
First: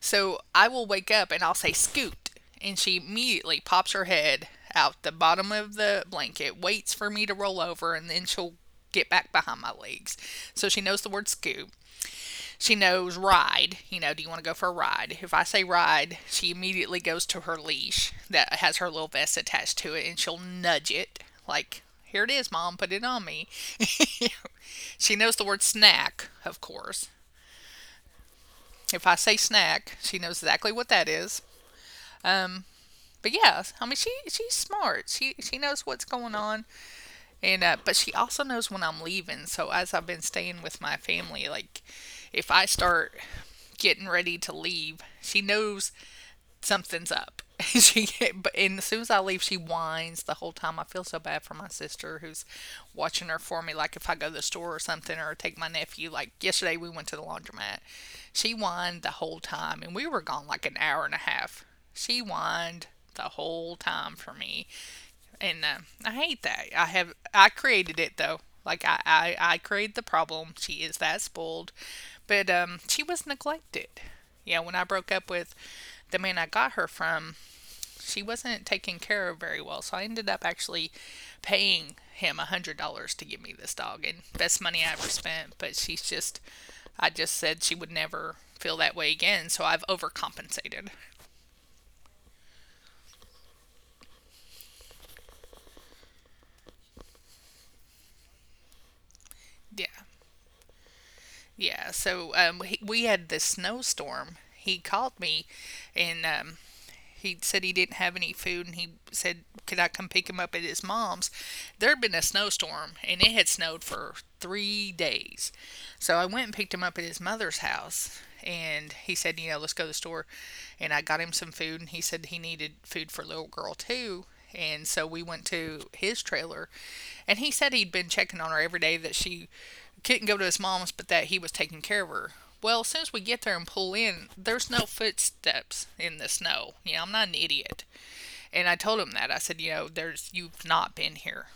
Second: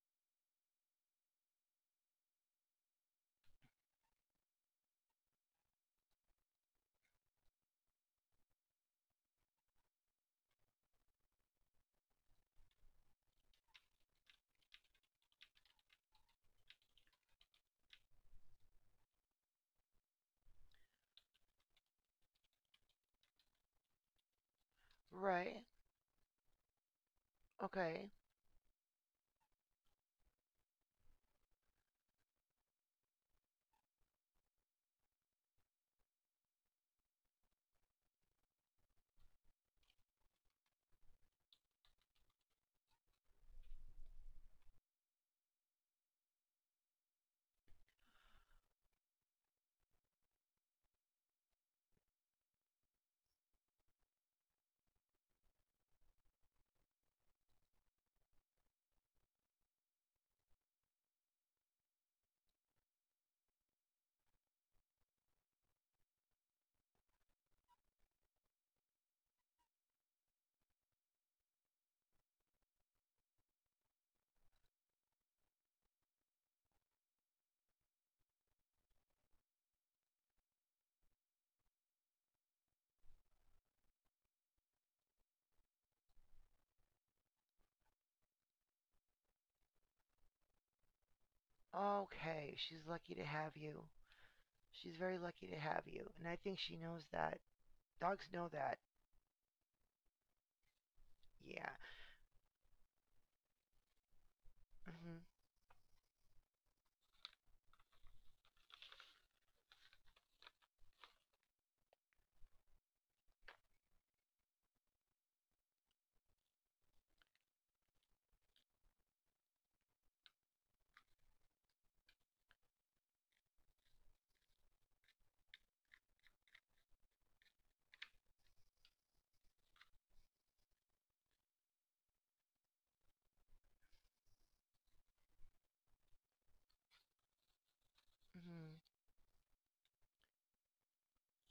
A: So I will wake up and I'll say scoot, and she immediately pops her head out the bottom of the blanket, waits for me to roll over, and then she'll get back behind my legs. So she knows the word scoop. She knows ride. You know, do you want to go for a ride? If I say ride, she immediately goes to her leash that has her little vest attached to it and she'll nudge it like, here it is, mom, put it on me. She knows the word
B: right,
A: snack, of course.
B: okay,
A: If I say snack, she knows exactly what that is. Um, but yeah, I mean she's smart. She knows what's going on. And but she also knows when I'm leaving. So as I've been staying with my family, like if I start getting ready to leave, she knows something's up. she but and as soon as I leave, she whines the whole time. I feel so bad for my sister who's watching her for me. Like if I go to the store or something, or take my nephew. Like yesterday, we went to the laundromat. She whined the whole time, and we were gone like 1.5 hours. She whined the whole time for me. And I hate that. I created it though. Like I created the problem. She is that spoiled, but she was neglected. Yeah, when I broke up with the man I got her from, she wasn't taken care of very well. So I ended up actually paying him $100 to give me this dog, and best money I ever spent. But she's just, I just said she would never feel that way again. So I've overcompensated.
B: okay. She's lucky to have you. She's very lucky to have you. And I think she knows that. Dogs know that.
A: Yeah.
B: Yeah.
A: Yeah, so we had this snowstorm. He
B: Hmm.
A: called me and he said he didn't have any food and he said, could I come pick him up at his mom's? There had been a snowstorm and it had snowed for 3 days. So I went and picked him up at his mother's house and he said, you know, let's go to the store. And I got him some food and he said he needed food for little girl too. And so we went to his trailer and he said he'd been checking on her every day that she couldn't go to his mom's, but that he was taking care of her. Well, as soon as we get there and pull in, there's no footsteps in the snow. You know, I'm not an idiot. And I
B: Hmm.
A: told him that. I said, you know, there's you've not been here.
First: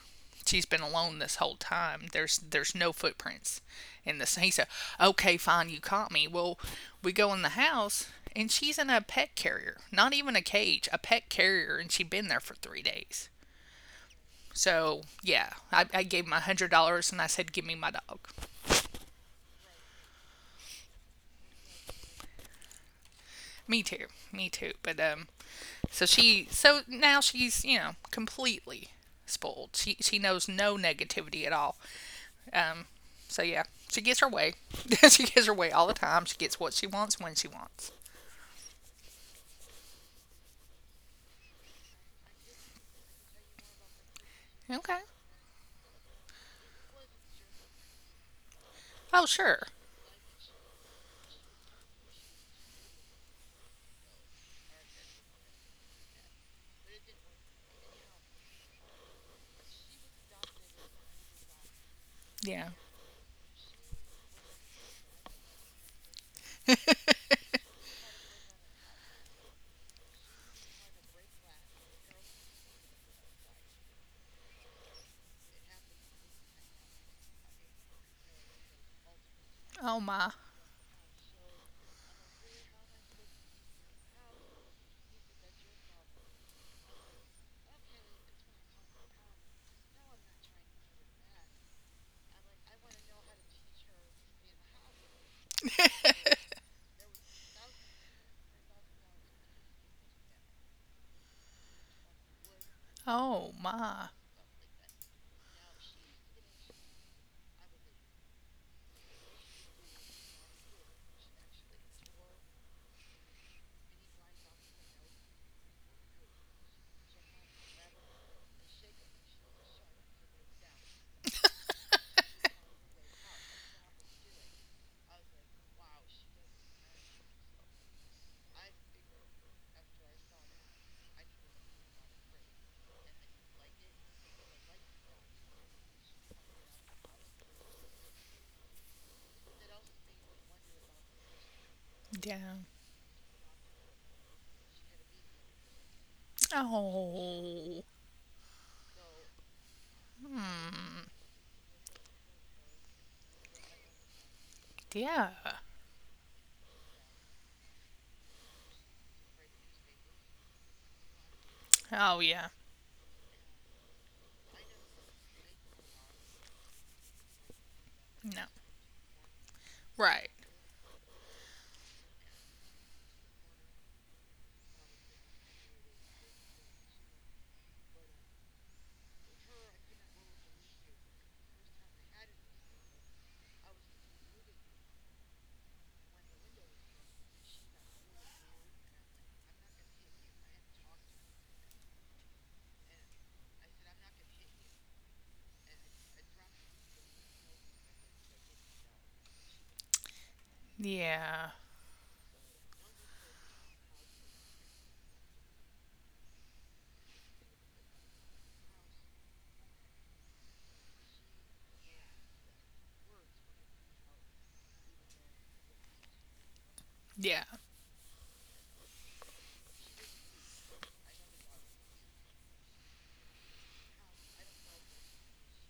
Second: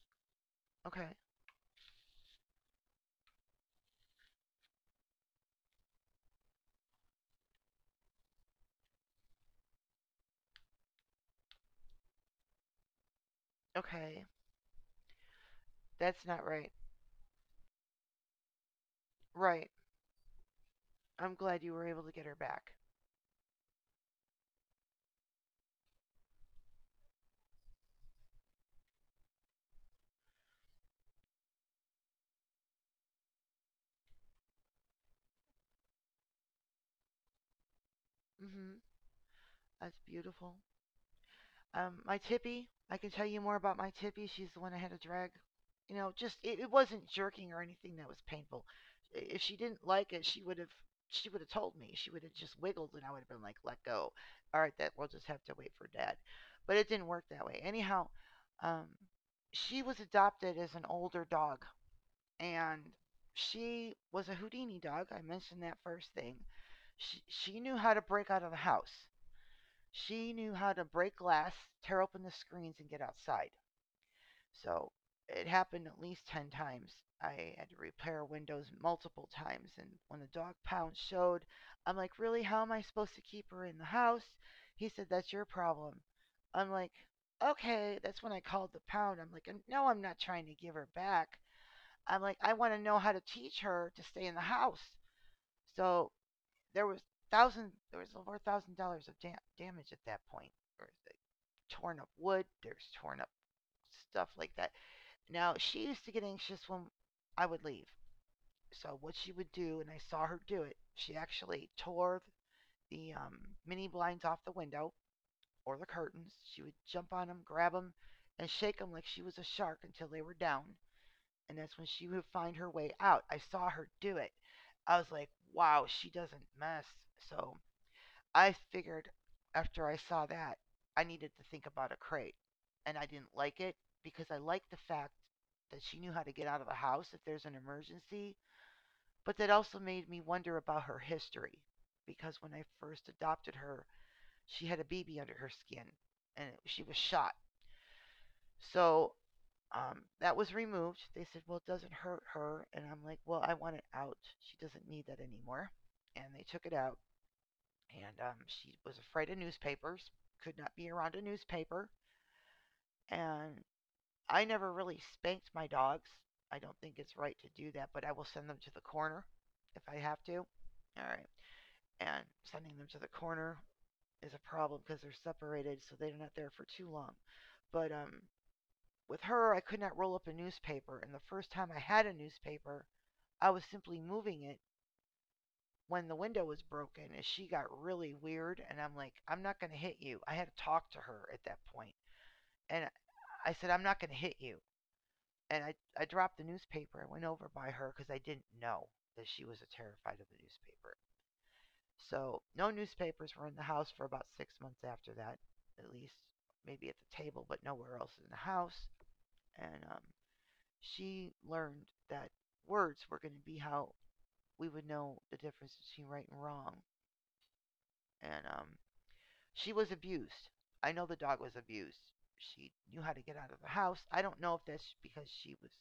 A: She's been
B: Okay.
A: alone this whole time. There's no footprints in the snow. He said, okay, fine, you caught me. Well, we go in the house and she's in a pet carrier, not even a cage, a pet carrier, and she'd been there for 3 days.
B: Okay.
A: So yeah, I gave
B: That's
A: him a
B: not
A: hundred
B: right.
A: dollars and I said, give me my dog.
B: Right. I'm glad you were able to get her back.
A: Me too. Me too. But so now she's, you know, completely spoiled. She knows no negativity at all. Um so yeah, she gets her way. She gets her way all the time. She gets what she wants when she wants.
B: Mm hmm. That's beautiful. My Tippy. I can tell you more about my Tippy. She's the one I had to
A: Okay.
B: drag. You know, just it wasn't jerking or anything that was painful.
A: Oh
B: If she
A: sure.
B: didn't like it, she would have told me. She would have just wiggled, and I would have been like, "Let go." All right, that we'll just have to wait for dad. But it didn't work that way. Anyhow, um, she was adopted as an older dog
A: Yeah.
B: and she was a Houdini dog. I mentioned that first thing. She knew how to break out of the house. She knew how to break glass, tear open the screens, and get outside. So it happened at least 10 times. I had to repair windows multiple times. And
A: oh
B: when the
A: my.
B: dog pound showed, I'm like, really? How am I supposed to keep her in the house? He said, that's your problem. I'm like, okay. That's when I called the pound. I'm like, no, I'm not trying to give her back. I'm like, I want to know how to teach her to stay in the house. So there was there was over $1,000 of damage at that point. Or like, torn up wood. There's torn up
A: oh my.
B: stuff like that. Now she used to get anxious when I would leave. So what she would do, and I saw her do it, she actually tore the mini blinds off the window or the curtains. She would jump on them, grab them, and shake them like she was a shark until they were down, and that's when she would find her way out. I saw her do it. I was like, wow, she doesn't mess. So I figured after I saw that, I needed to think about a crate. And I didn't like it because I liked the fact that she knew how to get out of the house if there's an emergency. But that also made me wonder about her history because when I
A: Yeah.
B: first adopted her, she had a baby under her skin and she was shot.
A: Oh.
B: So that was removed.
A: Hmm.
B: They said, well, it doesn't hurt her. And I'm like, well, I want it out. She doesn't need that
A: Yeah.
B: anymore. And they took it out. And she was afraid of newspapers, could not be around a newspaper.
A: Oh yeah.
B: And I never really spanked my dogs. I don't think it's right to do that, but I will send
A: No.
B: them to the corner if I have to.
A: Right.
B: All right. And sending them to the corner is a problem because they're separated, so they're not there for too long. But with her I could not roll up a newspaper, and the first time I had a newspaper, I was simply moving it when the window was broken and she got really weird and I'm like, "I'm not going to hit you." I had to talk to her at that point. And I said, "I'm not going to hit you." And I dropped the newspaper and went over by her cuz I didn't know that she was terrified of the newspaper.
A: Yeah.
B: So, no newspapers were in the house for about 6 months after that, at least maybe at the table, but nowhere else in the house. And she learned that words were going to be how we would know the difference between right and wrong.
A: Yeah.
B: And she was abused. I know the dog was abused. She knew how to get out of the house. I don't know if that's because she was.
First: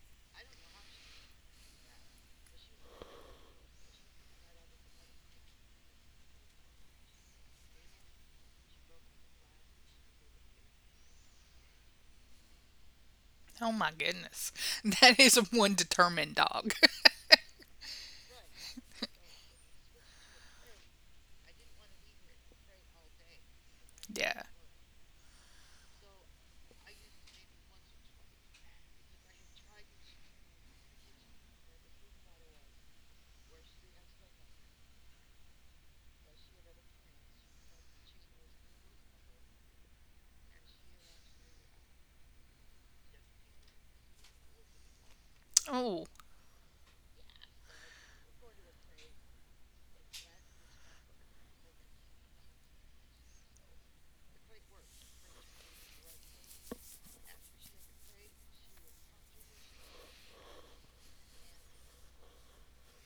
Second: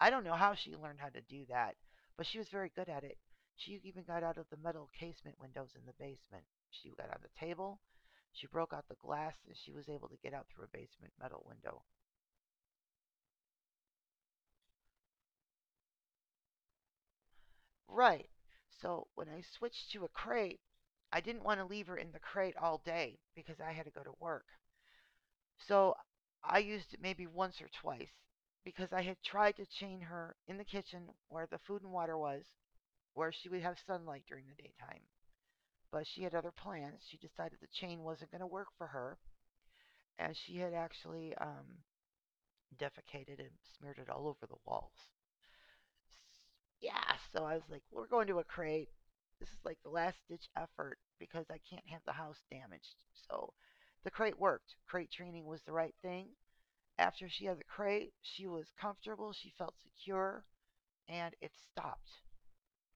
B: I don't know how she learned how to do that, but she was very good at it. She even got out of the metal casement windows in the basement. She got on the table. She broke out the glass and she was able to get out through a basement metal window.
A: Oh my goodness. That is one determined dog.
B: Right. So when I switched to a crate, I didn't want to leave her in the crate all day because I had to go to
A: Yeah.
B: work. So I used it maybe once or twice because I had tried to chain her in the kitchen where the food and water was, where she would have sunlight during the daytime. But she had other plans. She decided the chain wasn't going to work for her, and she had actually defecated and smeared it all over the walls.
A: Oh,
B: Yeah. So I was like, we're going to a crate. This is like the last ditch effort because I can't have the house damaged. So the crate worked. Crate training was the right thing. After she had the crate, she was comfortable, she felt secure, and it stopped.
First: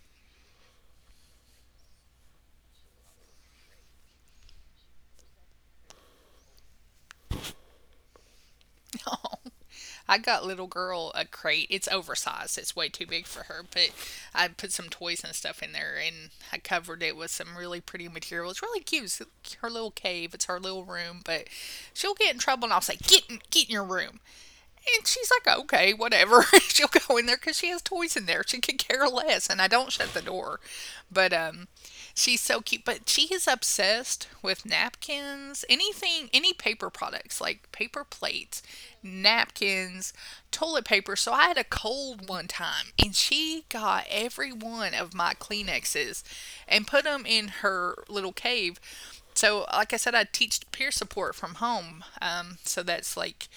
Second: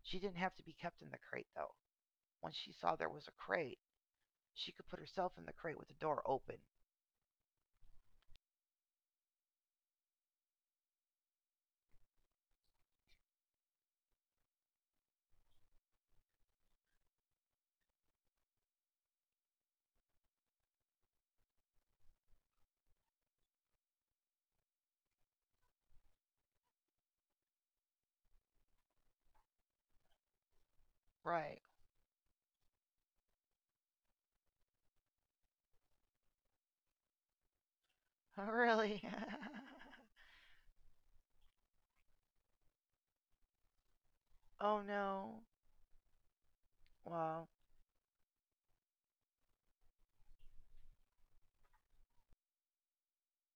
B: She didn't have to be kept in the crate though. Once she saw there was a crate, she could put herself in the crate with the door open.
A: oh. I got little girl a crate. It's oversized. It's way too big for her, but I put some toys and stuff in there and I covered it with some really pretty material. It's really cute. It's her little cave. It's her little room, but she'll get in trouble and I'll say, get in your room." And she's like, okay, whatever. She'll go in there because she has toys in there. She could care less. And I don't shut the door. But
B: Right.
A: she's so cute. But she is obsessed with napkins, anything, any paper products like paper plates,
B: Really?
A: napkins, toilet paper. So I had a cold one time and she got every
B: Oh
A: one of
B: no.
A: my Kleenexes and put them
B: Wow.
A: in her little cave. So, like I said, I teach peer support from home. So that's like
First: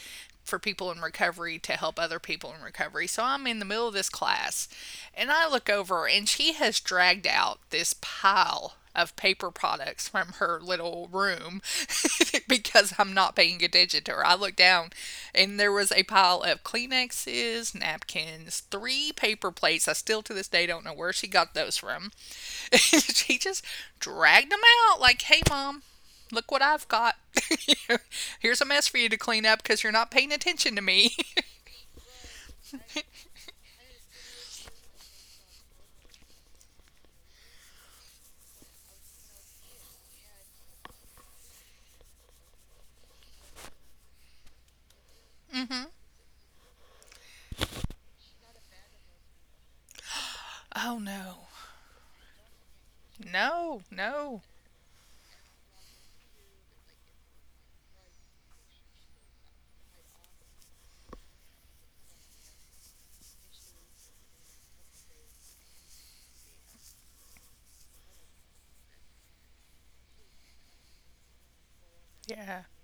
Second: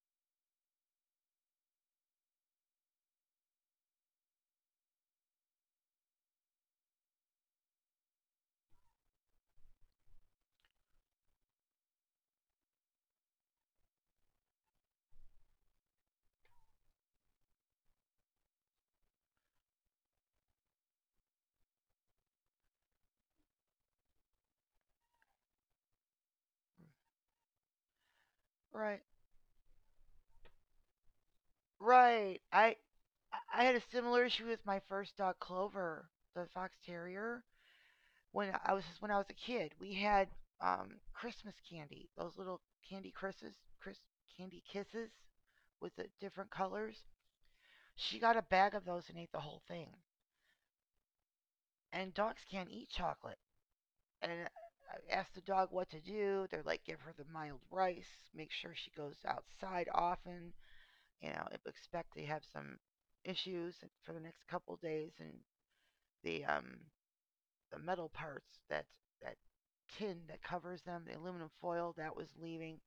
A: for people in recovery to help other people in recovery. So I'm in the middle of this class and I look over and she has dragged out this pile of paper products from her little room because I'm not paying attention to her. I looked down and there was a pile of Kleenexes, napkins, three paper plates. I still to this day don't know where she got those from. She just dragged them out like, hey, mom, look what I've got. Here's a mess for
B: Right.
A: you to clean up because you're not paying attention to me.
B: Right. I had a similar issue with my first dog Clover, the fox terrier. When I was a kid, we had Christmas candy, those little candy kisses, crisp candy kisses
A: Mm-hmm.
B: with the different colors. She got a bag of those and ate the whole thing.
A: Oh, no.
B: And dogs can't eat chocolate.
A: No,
B: And
A: no.
B: I asked the dog what to do. They're like, give her the mild rice, make sure she goes outside often, you know, expect to have some issues for the next couple days, and the um, the metal parts that tin that covers them, the aluminum foil that was
A: Yeah.
B: leaving.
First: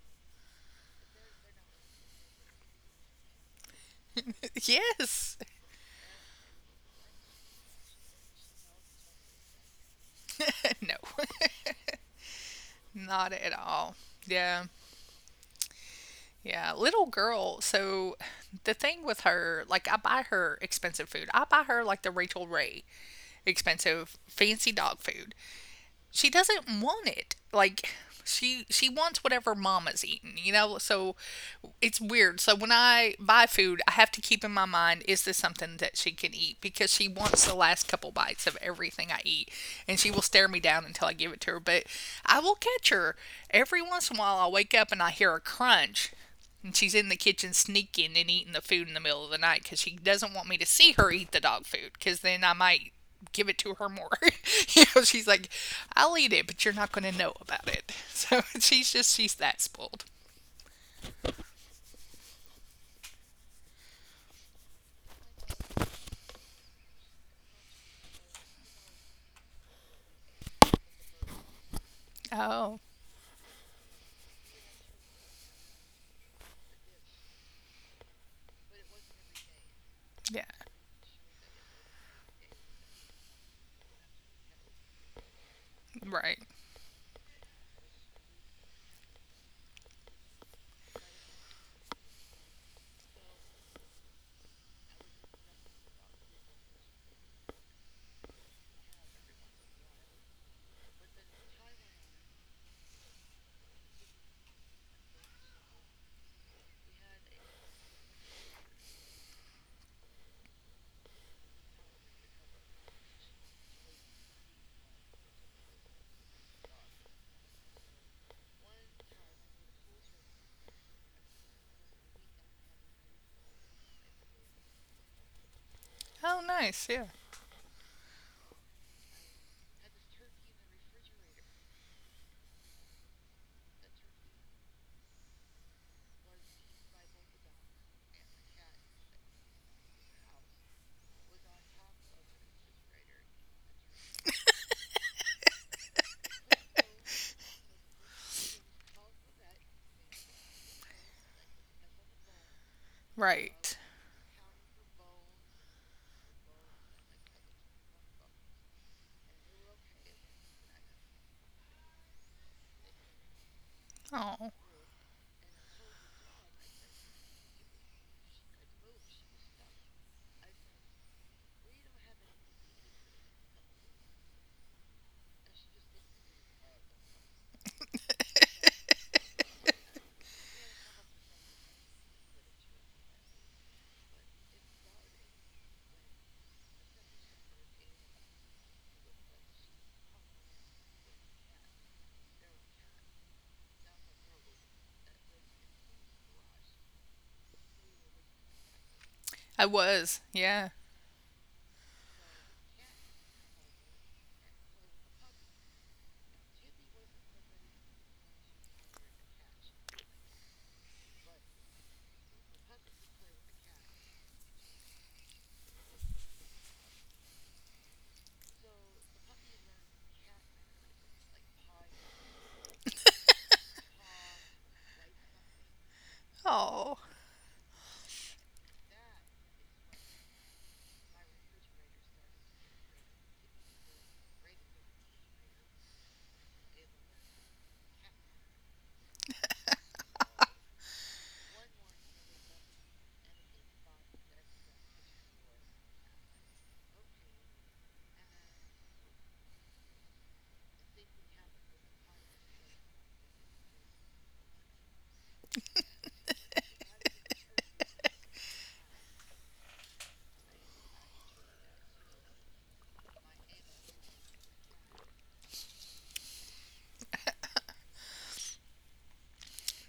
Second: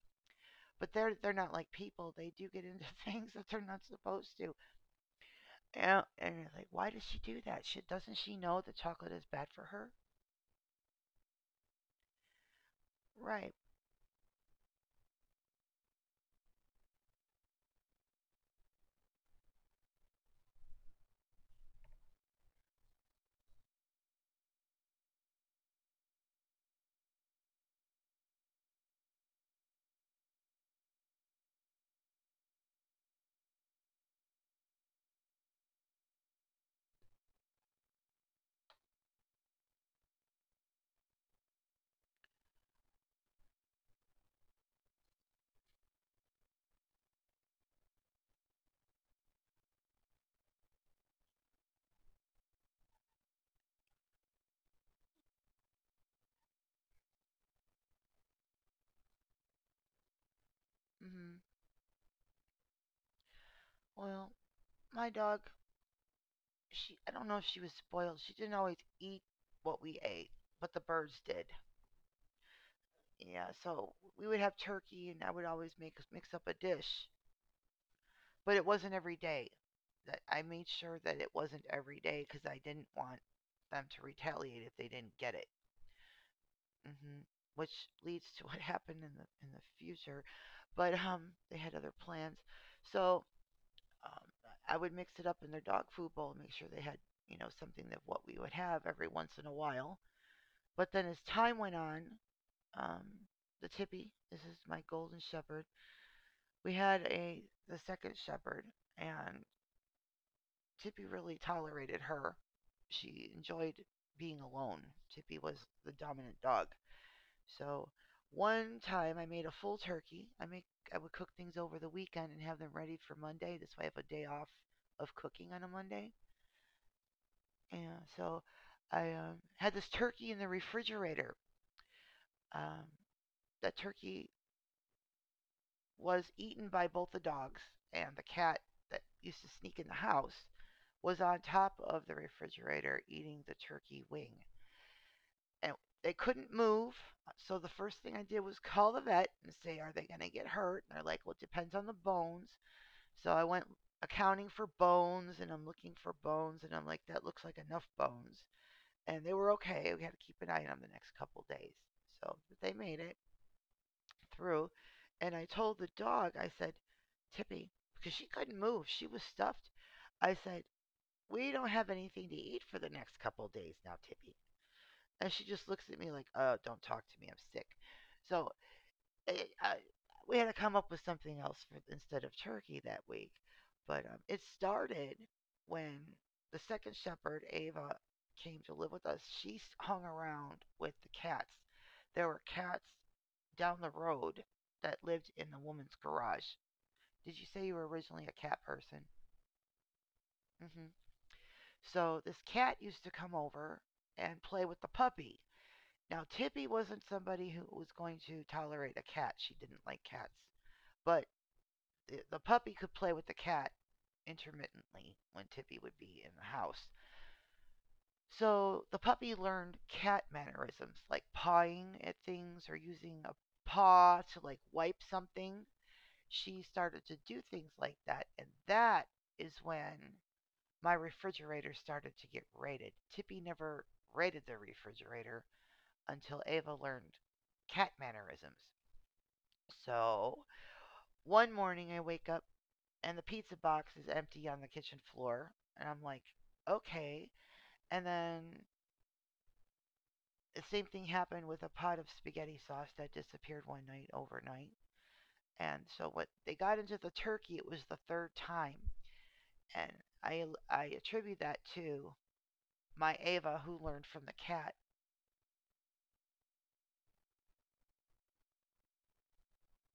B: But they're not like people. They do get into things that they're not supposed to.
A: Yes.
B: And you're like, why does she do that? She doesn't she know that chocolate is bad for her?
A: No. Not
B: Right.
A: at all. Yeah. Yeah, little girl. So the thing with her, like I buy her expensive food. I buy her like the Rachel Ray expensive fancy dog food. She doesn't want it. Like she wants whatever mama's eating, you know? So it's weird. So when I buy food, I have to keep in my mind is this something that she can eat because she wants the last couple bites of everything I eat and she will stare me down until I give it to her, but I will catch her every once in a while. I'll wake up and I hear a crunch and she's in the kitchen sneaking and eating the food in the middle of the night because she doesn't want me to see her eat the dog food because then I might give it to her more. You know, she's like, I'll eat it, but you're not going to know about it. So she's that spoiled.
B: Mm hmm. Well, my dog, she I don't know if she was spoiled. She didn't always eat what we ate, but the birds did.
A: Oh,
B: Yeah, so we would have turkey, and I would always make mix up a dish, but it wasn't every day. That I
A: yeah,
B: made sure that it wasn't every day because I didn't want them to retaliate if they didn't get it.
A: right.
B: hmm Which leads to what happened in the future, but they had other plans. So um, I would mix it up in their dog food bowl and make sure they had something of what we would have every once in a while. But then as time went on, um, the Tippy, this is my golden shepherd. We had a the second shepherd, and Tippy really tolerated her. She enjoyed being alone. Tippy was the dominant dog. So one time I made a full turkey. I would cook things over the weekend and have them ready for Monday. This way I have a day off of cooking on a Monday.
A: Oh, nice, yeah,
B: And so I had this turkey in the refrigerator. Um, that turkey was eaten by both the dogs and the cat that used to sneak in the house. Was on top of the refrigerator eating the turkey wing. And they couldn't move. So the first thing I did was call the vet and say, "Are they going to get hurt?" And they're like, "Well, it depends on the bones." So I went
A: right.
B: accounting for bones and I'm looking for bones and I'm like, "That looks like enough bones." And they were okay. We had to keep an eye on them the next couple days. So they made it
A: Oh,
B: through. And I told the dog, I said, "Tippy, because she couldn't move, she was stuffed." I said, "We don't have anything to eat for the next couple of days now, Tippy." And she just looks at me like, "Oh, don't talk to me. I'm sick." So it, uh, we had to come up with something else for, instead of turkey that week. But it started when the second shepherd, Ava, came to live with us. She hung around with the cats. There were cats down the road that lived in the woman's garage. Did you say you were originally a cat person?
A: I was, yeah.
B: hmm So this cat used to come over and play with the puppy. Now, Tippy wasn't somebody who was going to tolerate a cat. She didn't like cats. But the puppy could play with the cat intermittently when Tippy would be in the house. So the puppy learned cat mannerisms like pawing at things or using a paw to like wipe something. She
A: Oh,
B: started to do things like that. And that is when my refrigerator started to get raided. Tippy never raided the refrigerator until Ava learned cat mannerisms. So, one morning I wake up and the pizza box is empty on the kitchen floor. And I'm like, okay. And then the same thing happened with a pot of spaghetti sauce that disappeared one night overnight. And so what they got into the turkey, it was the third time. And I attribute that to my Ava who learned from the cat,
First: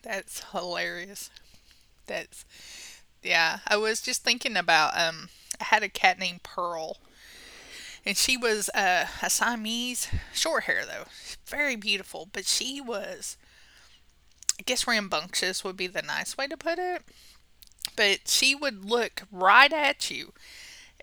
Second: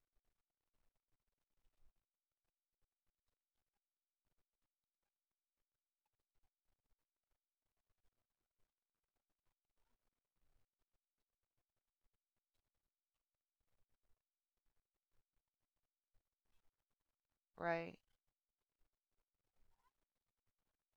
A: that's hilarious. That's Yeah. I was just thinking about, I had a cat named Pearl and she was, a Siamese, short hair though, very beautiful. But she was, I guess, rambunctious would be the nice way to put it.
B: right?
A: But she would look right at you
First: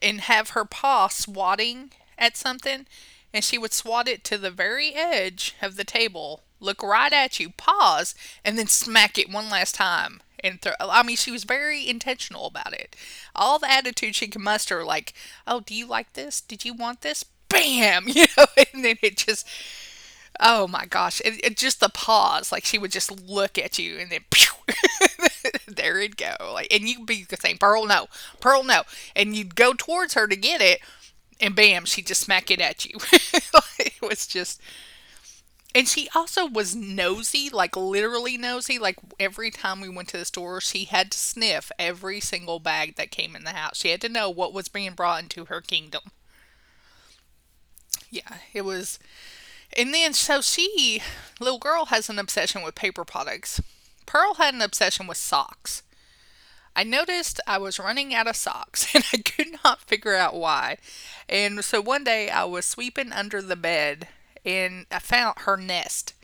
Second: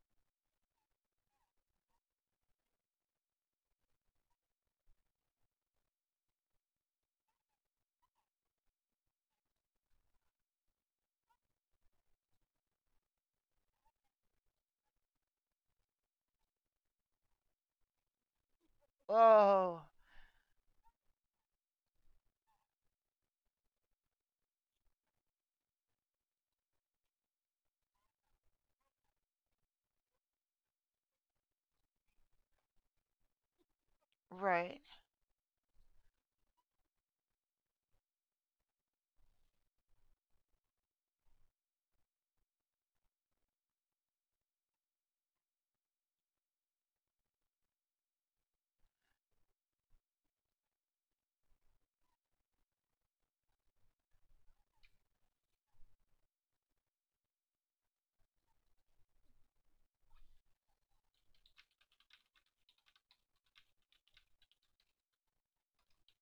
A: and have her paw swatting at something, and she would swat it to the very edge of the table, look right at you, pause, and then smack it one last time. And throw, I mean, she was very intentional about it. All the attitude she could muster, like, "Oh, do you like this? Did you want this?" Bam, you know, and then it just
B: Oh,
A: Oh my gosh! It just the pause, like she would just look at you, and then pew, there it'd go. Like, and you'd be saying, Pearl, no," and you'd go towards her to get it, and bam, she'd just smack it at you. It was just,
B: right.
A: and she also was nosy, like literally nosy. Like every time we went to the store, she had to sniff every single bag that came in the house. She had to know what was being brought into her kingdom. Yeah, it was. And then, little girl, has an obsession with paper products. Pearl had an obsession with socks. I noticed I was running out of socks and I could not figure out why. And so one day I was sweeping under the bed and I found her nest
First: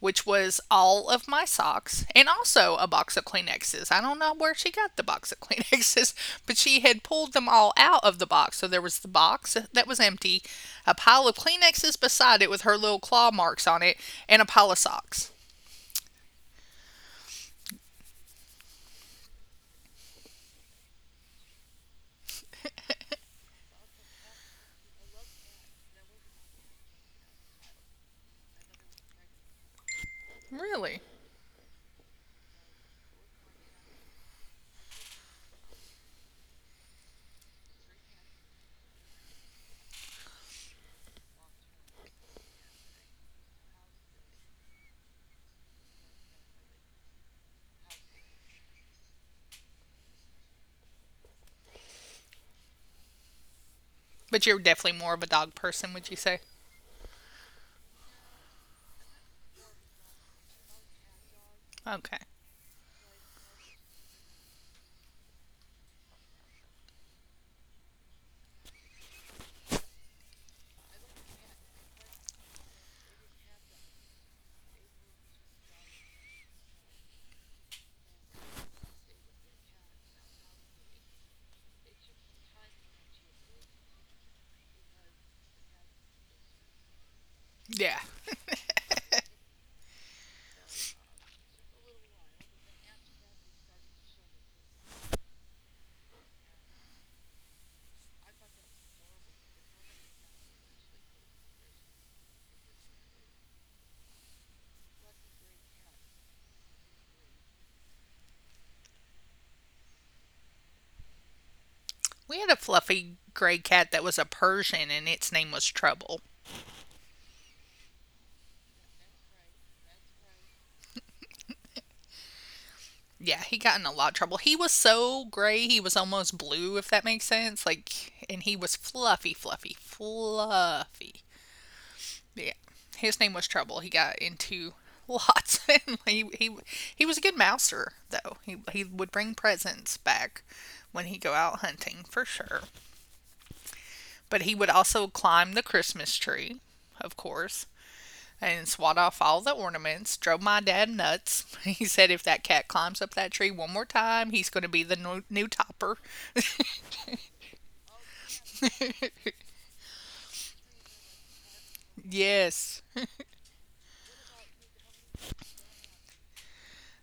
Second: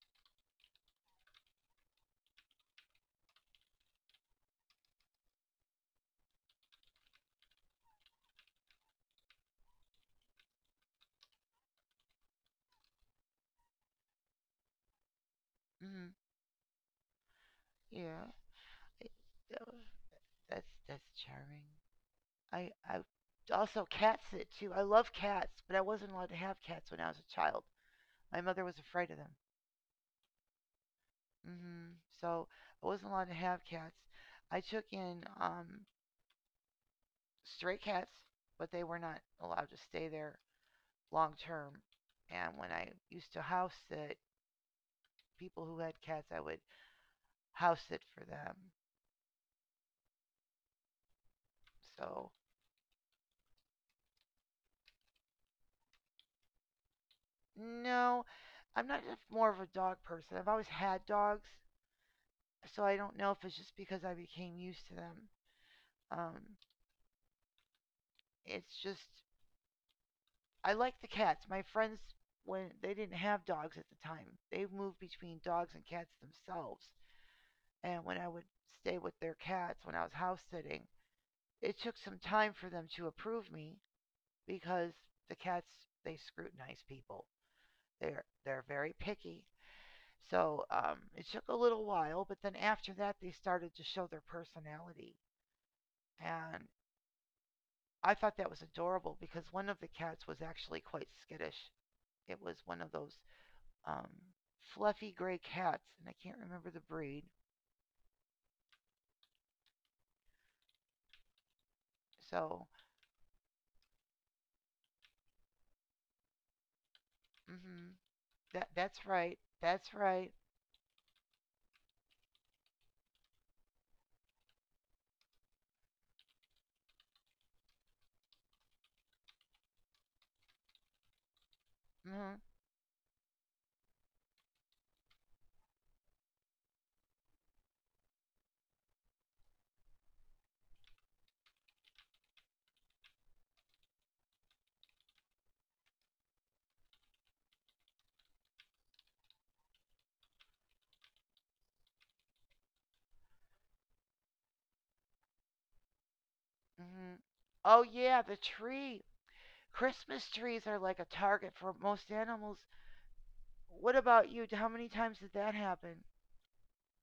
A: which was all of my socks and also a box of Kleenexes. I don't know where she got the box of Kleenexes, but she had pulled them all out of the box. So there was the box that was empty, a pile of Kleenexes beside it with her little claw marks on it, and a pile of socks.
B: Mm, yeah. It- uh, that's charming. I also cats it too. I love cats, but I wasn't allowed to have cats when I was a child. My mother was afraid of them.
A: Really?
B: hmm So I wasn't allowed to have cats. I took in stray cats, but they were not allowed to stay there long term. And when I used to house sit people who had cats, I would house sit for them. So,
A: But you're definitely more of a dog person, would you say?
B: no, I'm not just more of a dog person. I've always had dogs,
A: Okay.
B: so I don't know if it's just because I became used to them. Um, it's just I like the cats. My friends when they didn't have dogs at the time, they moved between dogs and cats themselves. And when I would stay with their cats when I was house sitting, it took some time for them to approve me because the cats they scrutinize people.
A: Yeah.
B: They're they're very picky. So it took a little while, but then after that, they started to show their personality. And I thought that was adorable because one of the cats was actually quite skittish. It was one of those um, fluffy gray cats, and I can't remember the breed.
A: We had a
B: So,
A: fluffy gray cat that was a Persian and its name was Trouble.
B: hmm that's right, that's right.
A: Yeah, he got in a lot of trouble. He was so gray, he was almost blue, if that makes sense. Like, and he was fluffy, fluffy, fluffy.
B: Hmm.
A: Yeah, his name was Trouble. He got into lots, and he was a good mouser though. He would bring presents back when he go out hunting for sure. But he would also climb the Christmas tree, of course, and swat off all the ornaments, drove my dad nuts. He said if that cat climbs up that tree one more time, he's going to be the new topper.
B: Hmm. Oh yeah, the tree. Christmas trees are like a target for most animals.
A: Yes.
B: What about you? How many times did that happen?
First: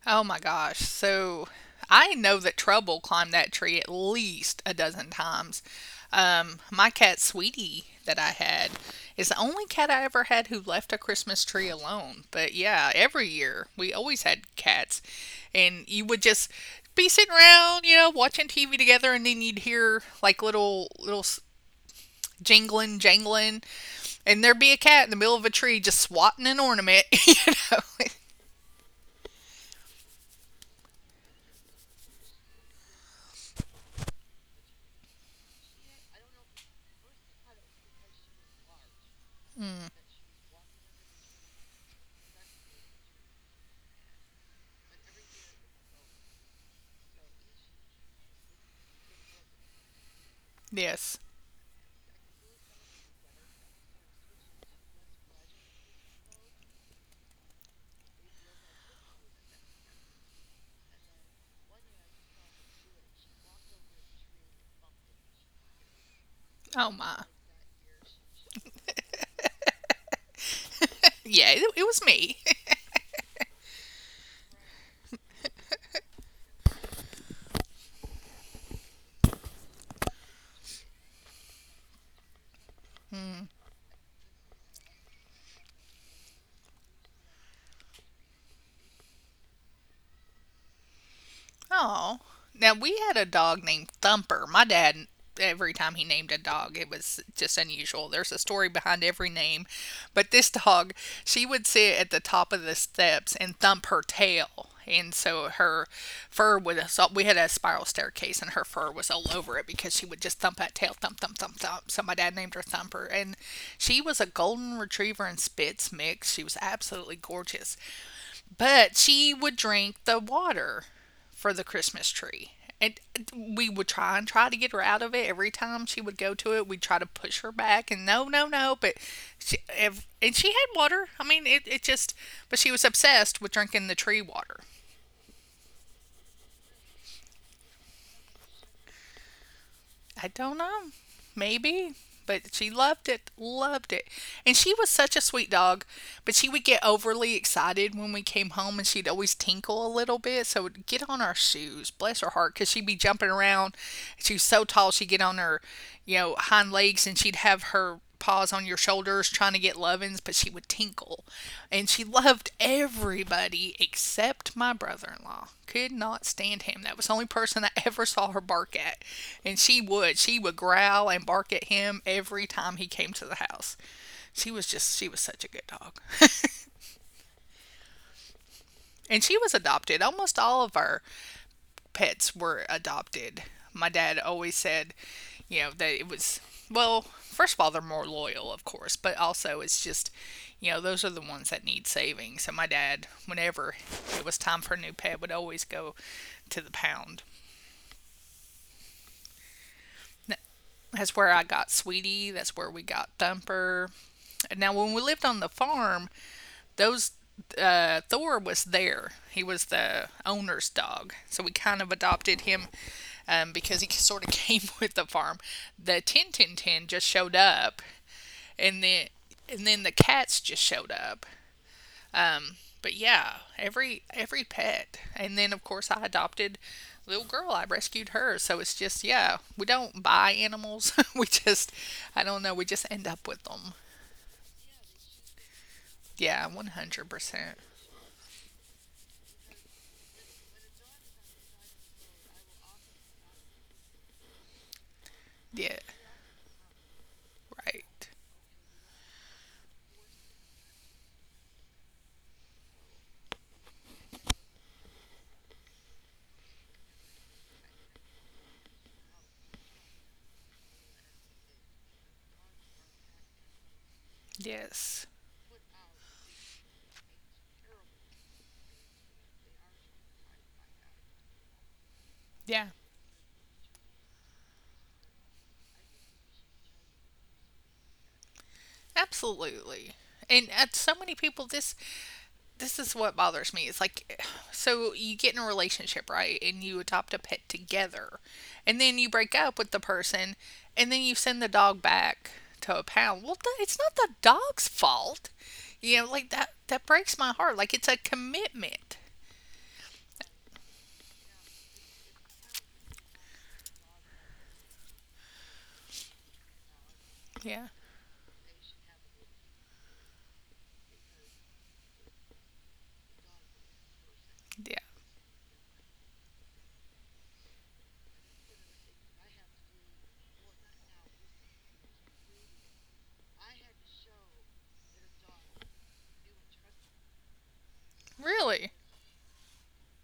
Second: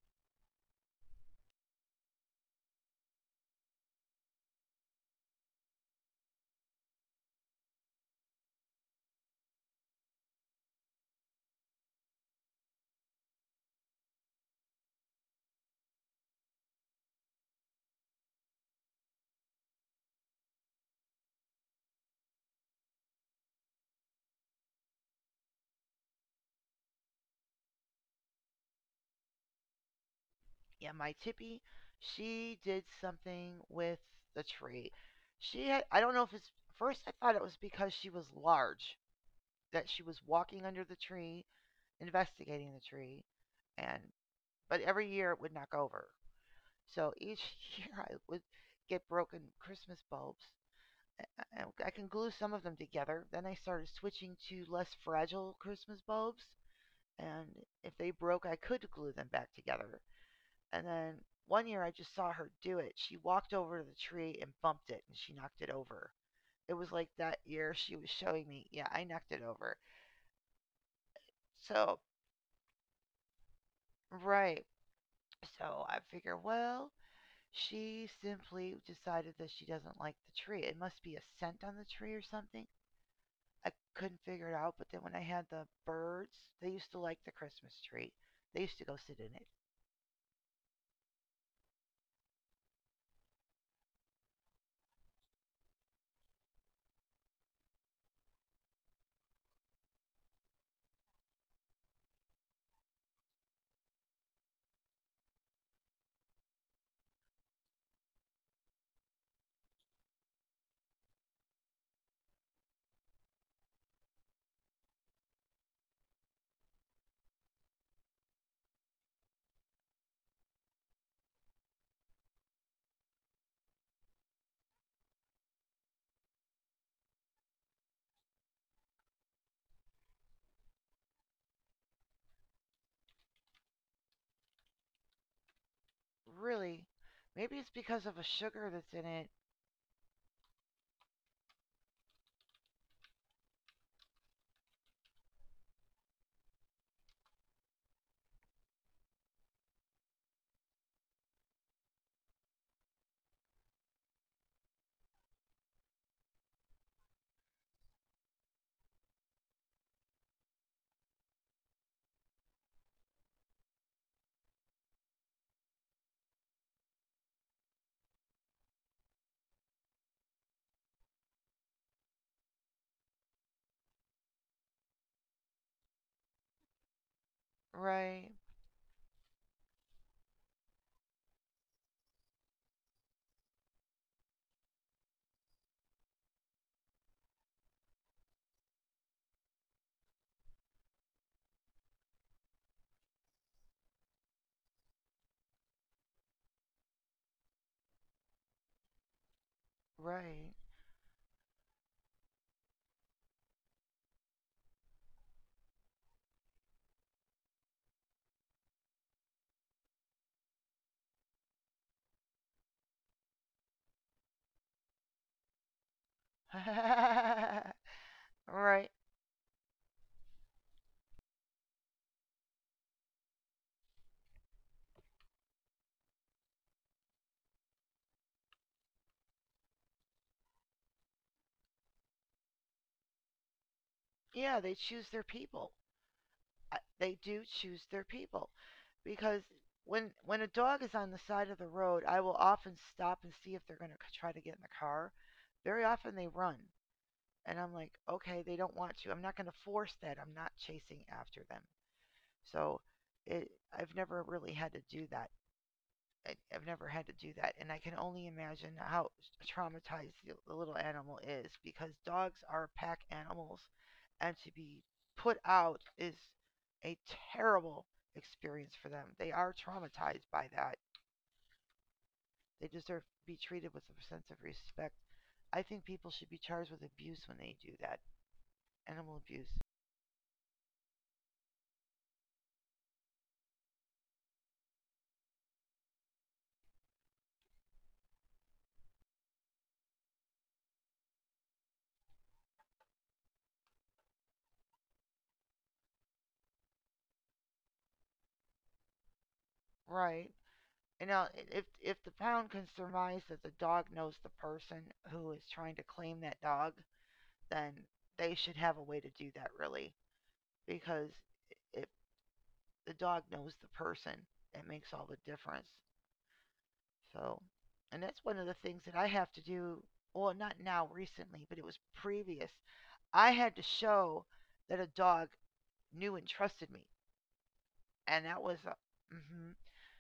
A: Oh my gosh. So I know that Trouble climbed that tree at least a dozen times. My cat Sweetie that I had is the only cat I ever had who left a Christmas tree alone. But yeah, every year we always had cats, and you would just be sitting around, you know, watching TV together, and then you'd hear like jingling, jangling, and there'd be a cat in the middle of a tree just swatting an ornament. Know,
B: Yeah, my Tippy, she did something with the tree. She had, I don't know if it's, first I thought it was because she was large,
A: Hmm.
B: that she was walking under the tree, investigating the tree, and, but every year it would knock over. So each year I would get broken Christmas bulbs.
A: Yes.
B: I, I can glue some of them together. Then I started switching to less fragile Christmas bulbs, and if they broke, I could glue them back together. And then one year I just saw her do it. She walked over to the tree and bumped it and she knocked it over. It was
A: Oh
B: like
A: my.
B: that year she was showing me, yeah, I knocked it over.
A: Yeah, it
B: So,
A: was me.
B: right. So I figure, well, she simply decided that she doesn't like the tree. It must be a scent on the tree or something. I couldn't figure it out. But then when I had the birds, they used to like the Christmas tree. They used to go sit in it.
A: Oh. Now, we had a dog named Thumper. My dad, every time he named a dog, it was just unusual. There's a story behind every name. But this dog, she would sit at the top of the steps and thump her tail. And so her fur was, we had a spiral staircase and her fur was all over it because she would just thump that tail, thump, thump, thump, thump. So my dad named her Thumper. And she was a golden retriever and spitz mix. She was absolutely gorgeous. But she would drink the water for the Christmas tree. And we would try and try to get her out of it every time she would go to it. We'd try to push her back, and no, no, no. But she, and she had water. I mean, but she was obsessed with drinking the tree water.
B: Really? Maybe it's because of a sugar that's in it.
A: I don't know. Maybe. But she loved it, loved it. And she was such a sweet dog, but she would get overly excited when we came home and she'd always tinkle a little bit. So it'd get on our shoes, bless her heart, because she'd be jumping around. She was so tall, she'd get on her, you know, hind legs and she'd have her paws on your shoulders trying to get lovin's, but she would tinkle. And she loved everybody except my brother in law. Could not stand him. That was the only person I ever saw her bark at. And she would. She would growl and bark at him every time he came to the house. She was just, she was such a good dog.
B: Right,
A: And she was adopted. Almost all of our pets were adopted. My dad always said, you know, that it was, well, first of all, they're more loyal, of course, but also it's just, you know, those are the ones that need saving. So my dad, whenever it was time for a new pet, would always go to the pound.
B: right.
A: That's where I got Sweetie. That's where we got Thumper. And now, when we lived on the farm, those Thor was there. He was the owner's dog, so we kind of adopted him because he sort of came with the farm. The ten just showed up, and
B: Right.
A: then and then the cats just showed up, but yeah, every pet, and then of course I adopted a little girl. I rescued her, so it's just yeah, we don't buy animals. We just, I don't know, we just end up with them.
B: Yeah, they choose their people.
A: Yeah, one hundred
B: They do
A: percent.
B: choose their people because when a dog is on the side of the road, I will often stop and see if they're going to try to get in the car.
A: Yeah,
B: Very often they run, and I'm like,
A: right.
B: "Okay, they don't want to. I'm not going to force that. I'm not chasing after them." So, it I've never really had to do that. I've never had to do that, and I can only imagine how traumatized the little animal is because dogs are pack animals, and to be
A: Yes.
B: put out is a terrible experience for them. They are traumatized by that.
A: Yeah,
B: They deserve to be treated with a sense of respect. I think people should be charged with abuse when they do that. Animal abuse.
A: absolutely. And so many people this is what bothers me. It's like, so you get in a relationship, right? And you adopt a pet together. And then you break up with the person. And then you send the dog back to a pound. Well, it's not the dog's fault. You know, like that breaks my heart. Like it's a commitment.
B: Right. And now, if the pound can surmise that the dog knows the person who is trying to claim that dog,
A: Yeah.
B: then they should have a way to do that, really, because if the dog knows the person, it
A: Yeah.
B: makes all the difference. So, and that's one of the things that I have to do. Well, not now recently, but it was previous. I had to show that a dog knew and trusted me, and that was
A: Really?
B: a, hmm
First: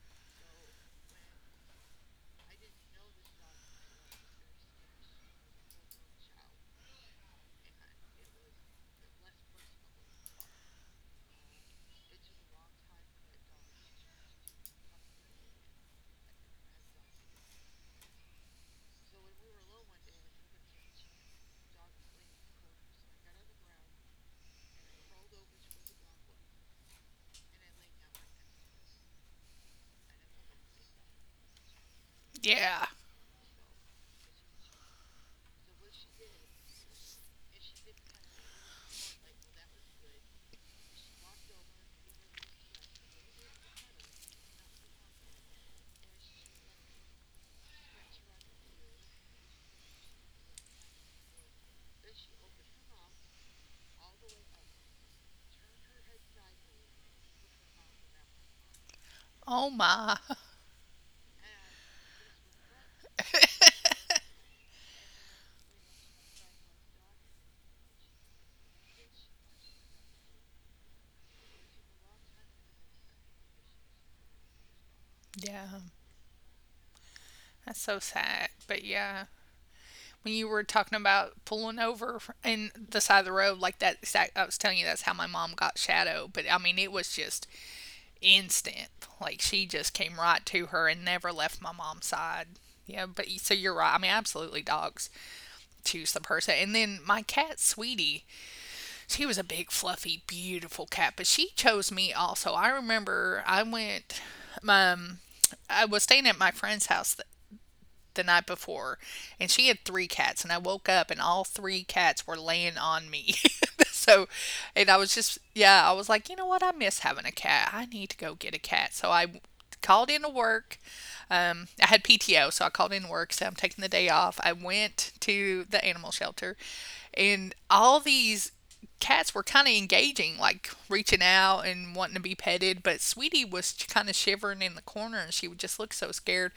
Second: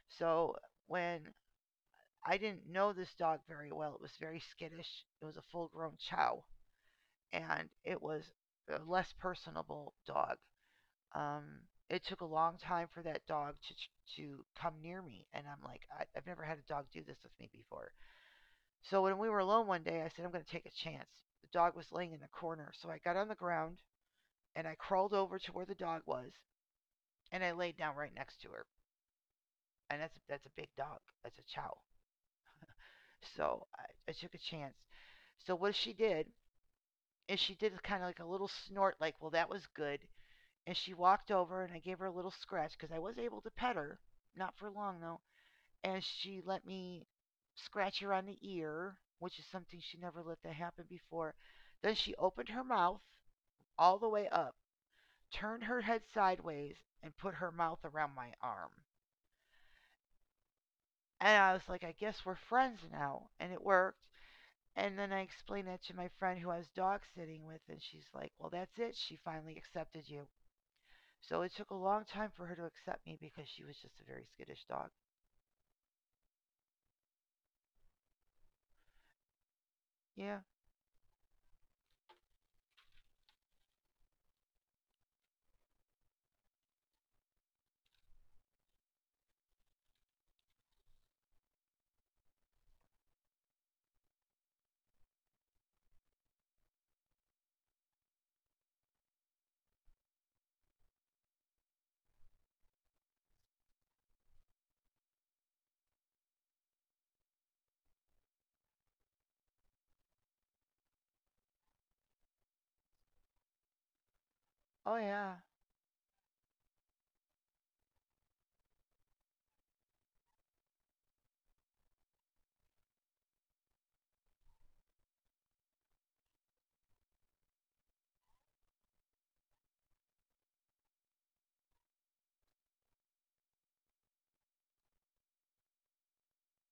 B: so when I didn't know this dog very well, it was very skittish. It was a full grown chow, and it was a less personable dog. Um, it took a long time for that dog to come near me, and I'm like, I've never had a dog do this with me before. So when we were alone one day, I said I'm going to take a chance. The dog was laying in the corner, so I got on the ground and I crawled over to where the dog was, and I laid down right next to her. And that's a big dog. That's a chow.
A: Yeah.
B: So I took a chance. So what she did is she did kind of like a little snort, like, well, that was good. And she walked over and I gave her a little scratch because I was able to pet her. Not for long though. And she let me scratch her on the ear, which is something she never let that happen before. Then she opened her mouth all the way up, turned her head sideways, and put her mouth around my arm.
A: Oh my.
B: And I was like, I guess we're friends now. And it worked. And then I explained that to my friend who I was dog sitting with, and she's like, "Well, that's it. She finally accepted you." So it took a long time for her to accept me because she was just a very skittish dog.
A: Yeah. That's so sad. But yeah. When
B: Yeah.
A: you were talking about pulling over in the side of the road, like that exact, I was telling you that's how my mom got Shadow. But I mean, it was just instant, like she just came right to her and never left my mom's side. Yeah, but so you're right, I mean absolutely dogs choose the person. And then my cat Sweetie, she was a big fluffy beautiful cat, but she chose me also. I remember I went, um I was staying at my friend's house the night before, and she had three cats, and I woke up and all three cats were laying on me. So, and
B: Oh,
A: I was
B: yeah.
A: just yeah, I was like, you know what? I miss having a cat. I need to go get a cat. So I called in to work. I had PTO, so I called in to work. So I'm taking the day off. I went to the animal shelter, and all these cats were kind of engaging, like reaching out and wanting to be petted. But Sweetie was kind of shivering in the corner, and she would just look so scared.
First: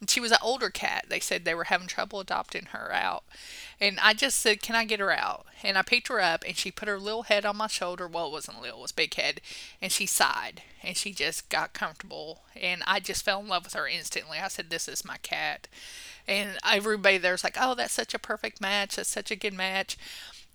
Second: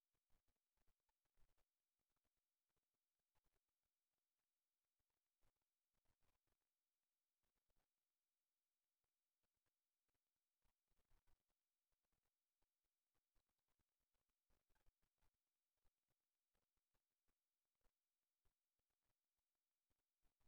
A: And she was an older cat. They said they were having trouble adopting her out. And I just said, can I get her out? And I picked her up and she put her little head on my shoulder. Well, it wasn't little, it was big head. And she sighed and she just got comfortable. And I just fell in love with her instantly. I said, this is my cat. And everybody there's like, oh, that's such a perfect match. That's such a good match.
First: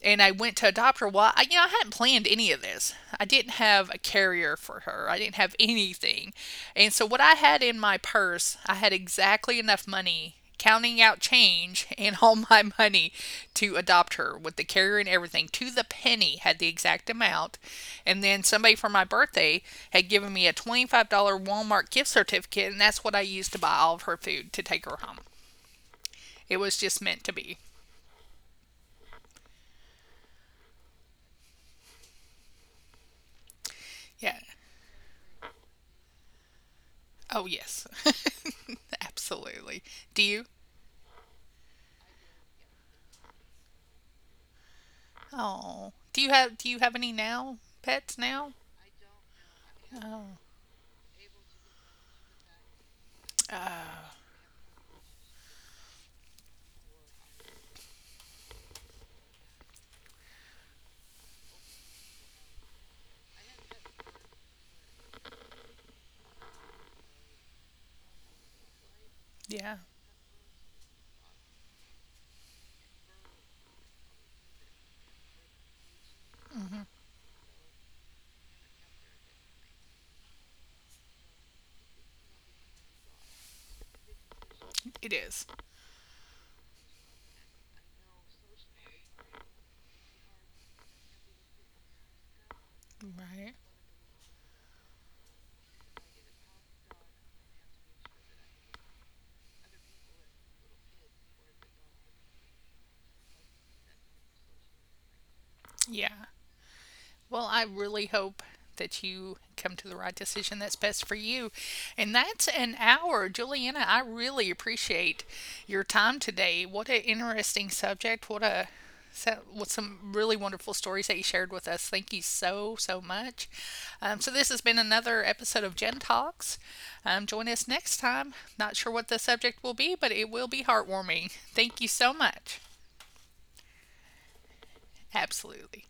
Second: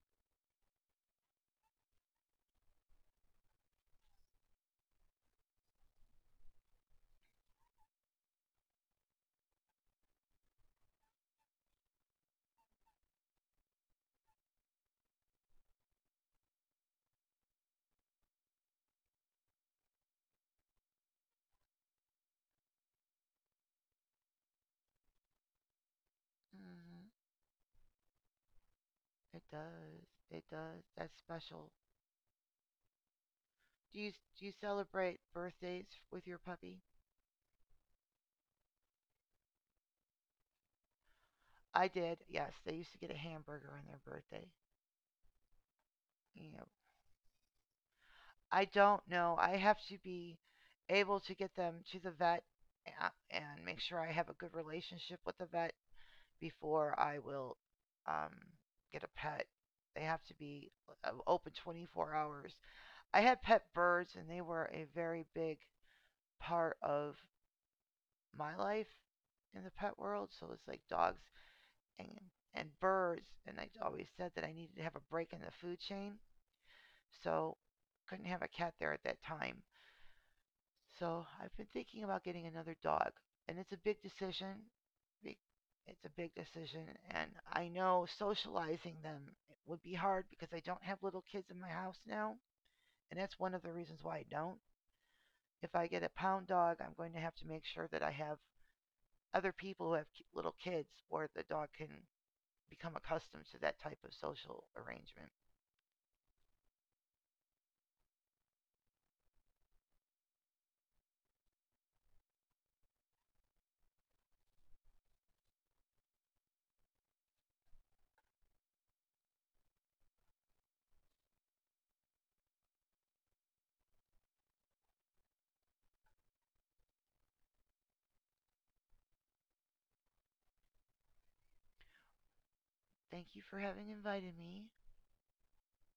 A: And I went to adopt her. Well, I, you know, I hadn't planned any of this. I didn't have a carrier for her. I didn't have anything. And so what I had in my purse, I had exactly enough money, counting out change and all my money to adopt her with the carrier and everything to the penny had the exact amount. And then somebody for my birthday had given me a $25 Walmart gift certificate, and that's what I used to buy all of her food to take her home. It was just
B: hmm
A: meant to be.
B: It does. It does. That's special. Do you
A: Yeah.
B: do you celebrate birthdays with your puppy?
A: Oh yes. Absolutely. Do you?
B: I did. Yes, they used to get a hamburger on their birthday.
A: Oh.
B: You know,
A: Do you have any now? Pets now?
B: I don't know. I have to
A: Oh.
B: be able to get them to the vet and make sure I
A: Uh,
B: have a good relationship with the vet before I will um, get a pet. They have to be open 24 hours. I had pet birds, and they were a very big part of my life in the
A: yeah,
B: pet world. So it's like dogs and birds. And I always said that I needed to have a break in the food chain. So couldn't have a cat there at that time. So I've been thinking about getting another dog, and it's a big decision.
A: it is.
B: It's a big decision, and I know socializing them would be hard because I don't have little kids in my house now, and that's one
A: Right.
B: of the reasons why I don't. If I get a pound dog, I'm going to have to make sure that I have other people who have little kids or the dog can become accustomed to that type of social arrangement.
A: Yeah. Well, I really hope that you come to the right decision that's best for you. And that's an hour. Juliana, I really appreciate your time today. What an interesting subject. What a so, with some really wonderful stories that you shared with us. Thank you so, so much. So, this has been another episode of Gen Talks. Join us next time. Not sure what the subject will be, but it will be heartwarming. Thank you so much.
B: Thank you for having invited me.
A: Absolutely.